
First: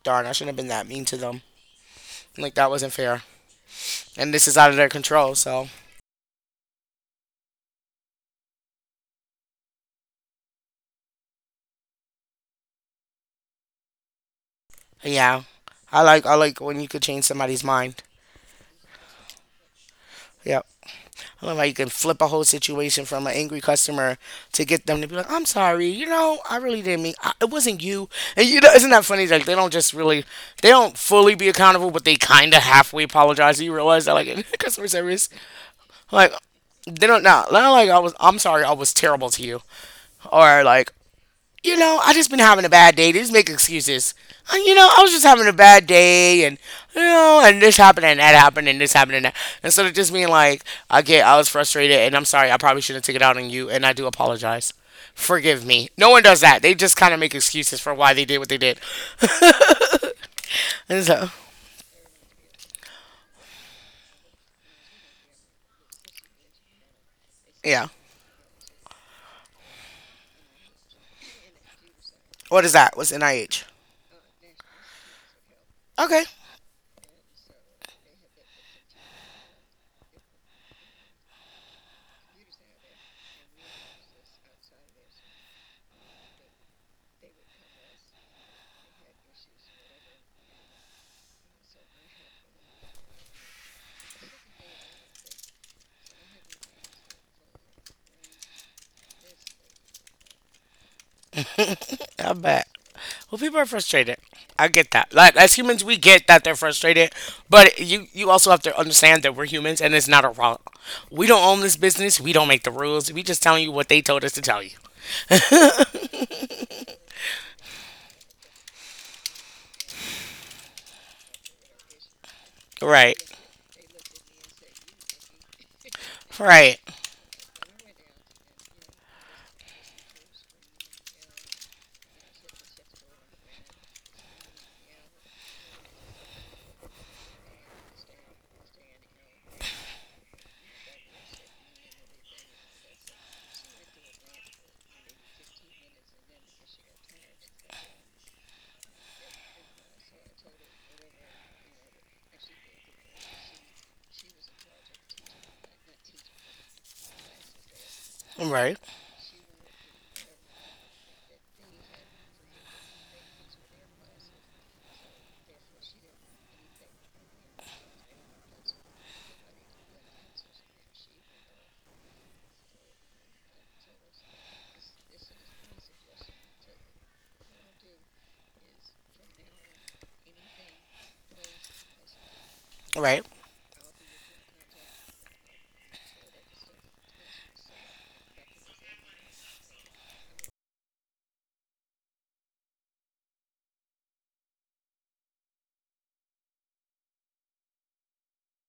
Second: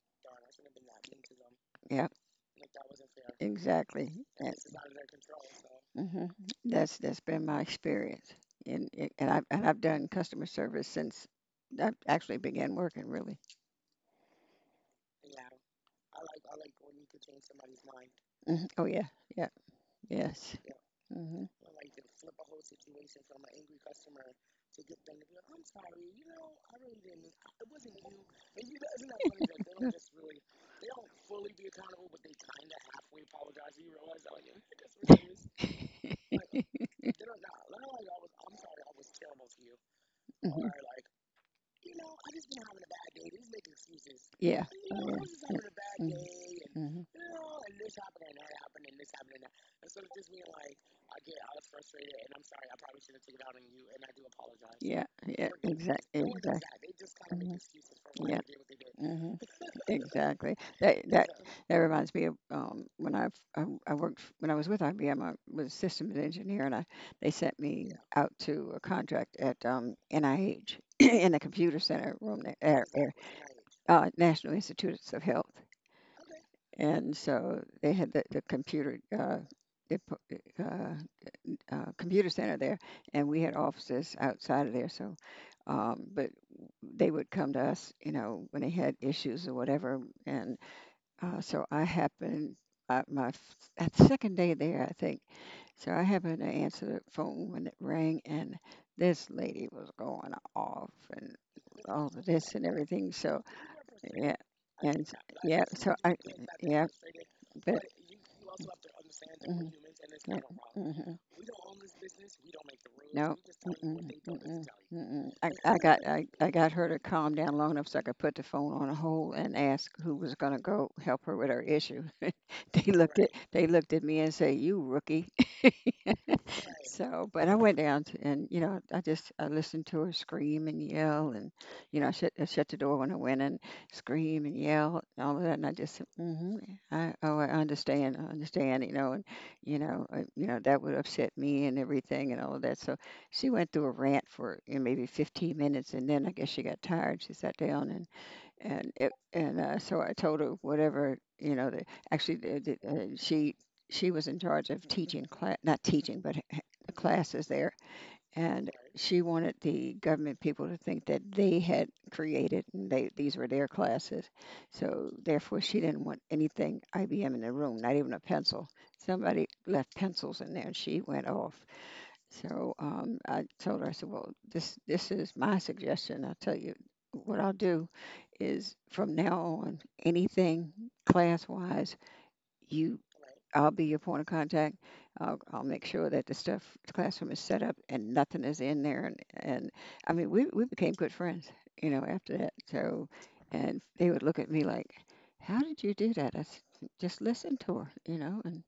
A: darn, I shouldn't have been that mean to them.
B: Yep,
A: Like that wasn't fair,
B: exactly.
A: and this
B: And,
A: is out of their control. So
B: hmm That's that's been my experience, and it- and I've and I've done customer service since I actually began working. Really.
A: yeah, I like I like when you could change somebody's mind.
B: hmm Oh yeah, yeah, yes.
A: Yeah.
B: hmm
A: I love how you can flip a whole situation from an angry customer to get them to be like, "I'm sorry, you know, I really didn't mean I, it wasn't you." And you know, isn't that funny? Like they don't just really, they don't fully be accountable, but they kind of halfway apologize. Do you realize that, like in customer service, like they don't not nah, not like I was, I'm sorry, I was terrible to you, or
B: hmm
A: like you know, I just been having a bad day. They just make excuses. Uh,
B: Yeah.
A: You know, I was
B: Oh,
A: just having a bad
B: yeah.
A: day, and
B: yeah.
A: you know, and this happened, and that happened, and this happened, and that. Instead of just being like, okay, I was frustrated, and I'm sorry. I probably shouldn't take it out on you, and I do apologize.
B: Yeah, yeah,
A: Forgive me. No
B: exactly,
A: one does that. They
B: exactly.
A: just kind of make excuses for why
B: hmm
A: they
B: Yeah.
A: did what they did.
B: hmm Exactly. That
A: And
B: that
A: so,
B: That reminds me of um, when I, I I worked f- when I was with I B M. Was a systems engineer, and I they sent me
A: yeah.
B: yeah, out to a contract at um, N I H in the computer center room there,
A: What is
B: what er,
A: that? What's
B: is
A: N I H?
B: er, uh, National Institutes of Health,
A: Okay,
B: and so they had the the computer. Uh, they put, uh, uh, computer center there, and we had offices outside of there. So, um, but they would come to us, you know, when they had issues or whatever. And uh, so I happened uh, my f- at the second day there, I think. So I happened to answer the phone when it rang, and this lady was going off and all of
A: I
B: this
A: bet.
B: and everything.
A: Well,
B: So
A: people are frustrated.
B: yeah,
A: I get
B: and
A: that.
B: s-
A: Like as
B: yeah,
A: humans,
B: so
A: we
B: I,
A: get that they're
B: yeah,
A: frustrated, but
B: but
A: you you also have to understand that we're
B: mhm,
A: humans and it's not our
B: yeah,
A: fault.
B: mhm.
A: We don't own this business. We don't make the rules. We
B: No,
A: just telling you what they
B: mm-mm,
A: told us to tell
B: mm-mm,
A: you.
B: mm-mm. I, I got I, I got her to calm down long enough so I could put the phone on hold and ask who was going to go help her with her issue. They looked
A: Right.
B: at they looked at me and say, "You rookie,"
A: Right.
B: So, but I went down to, and you know, I just I listened to her scream and yell, and you know, I shut I shut the door when I went and scream and yell and all of that, and I just said, mm-hmm, I oh I understand, I understand, you know, and you know, uh, you know that would upset me and everything and all of that. So she went through a rant for you know, maybe fifteen minutes, and then I guess she got tired. She sat down and and it and uh, so I told her whatever you know. The, actually, the, the, uh, she she was in charge of teaching class, not teaching, but h- the classes there, and
A: Right.
B: she wanted the government people to think that they had created and they these were their classes. So therefore, she didn't want anything I B M in the room, not even a pencil. Somebody left pencils in there, and she went off. So um, I told her, I said, well, this this is my suggestion. I'll tell you what I'll do is from now on, anything class wise, you
A: Right.
B: I'll be your point of contact. I'll, I'll make sure that the stuff the classroom is set up and nothing is in there. And, and I mean, we we became good friends, you know, after that. So, and they would look at me like, how did you do that? I said, just listen to her, you know, and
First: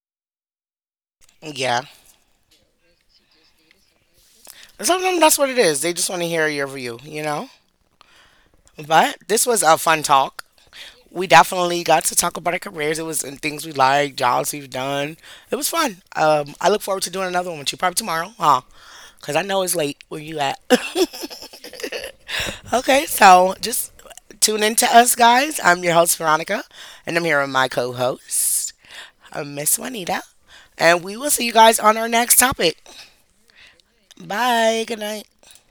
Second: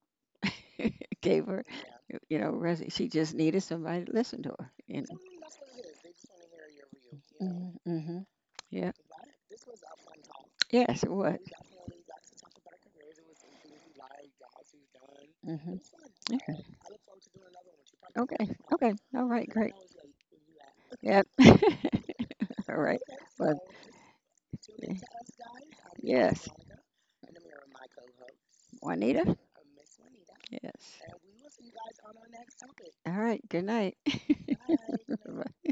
B: gave her
A: Yeah.
B: you know, res- she just needed somebody to listen to her. You know.
A: Sometimes that's what it is. They just want to hear your view, you know?
B: Mhm. Mhm. Yeah.
A: But this was a fun talk.
B: Yes, it
A: We
B: was.
A: definitely got to talk about our careers. It was and things we like, jobs we've done.
B: Mm
A: It was
B: Mhm.
A: fun. Um, I look forward to doing another one with you probably tomorrow,
B: Okay. Okay.
A: huh?
B: Okay. All
A: Because I
B: right.
A: know
B: Great.
A: it's late where you at.
B: Yeah. All right.
A: Okay, so
B: Well,
A: just tune in to us,
B: yeah.
A: guys. I'm your host,
B: yes.
A: Veronica, and I'm here with my co host,
B: Juanita.
A: Miss Juanita.
B: Yes.
A: And we will see you guys on our next topic.
B: All right. Good night.
A: Bye. Good night.
B: Bye.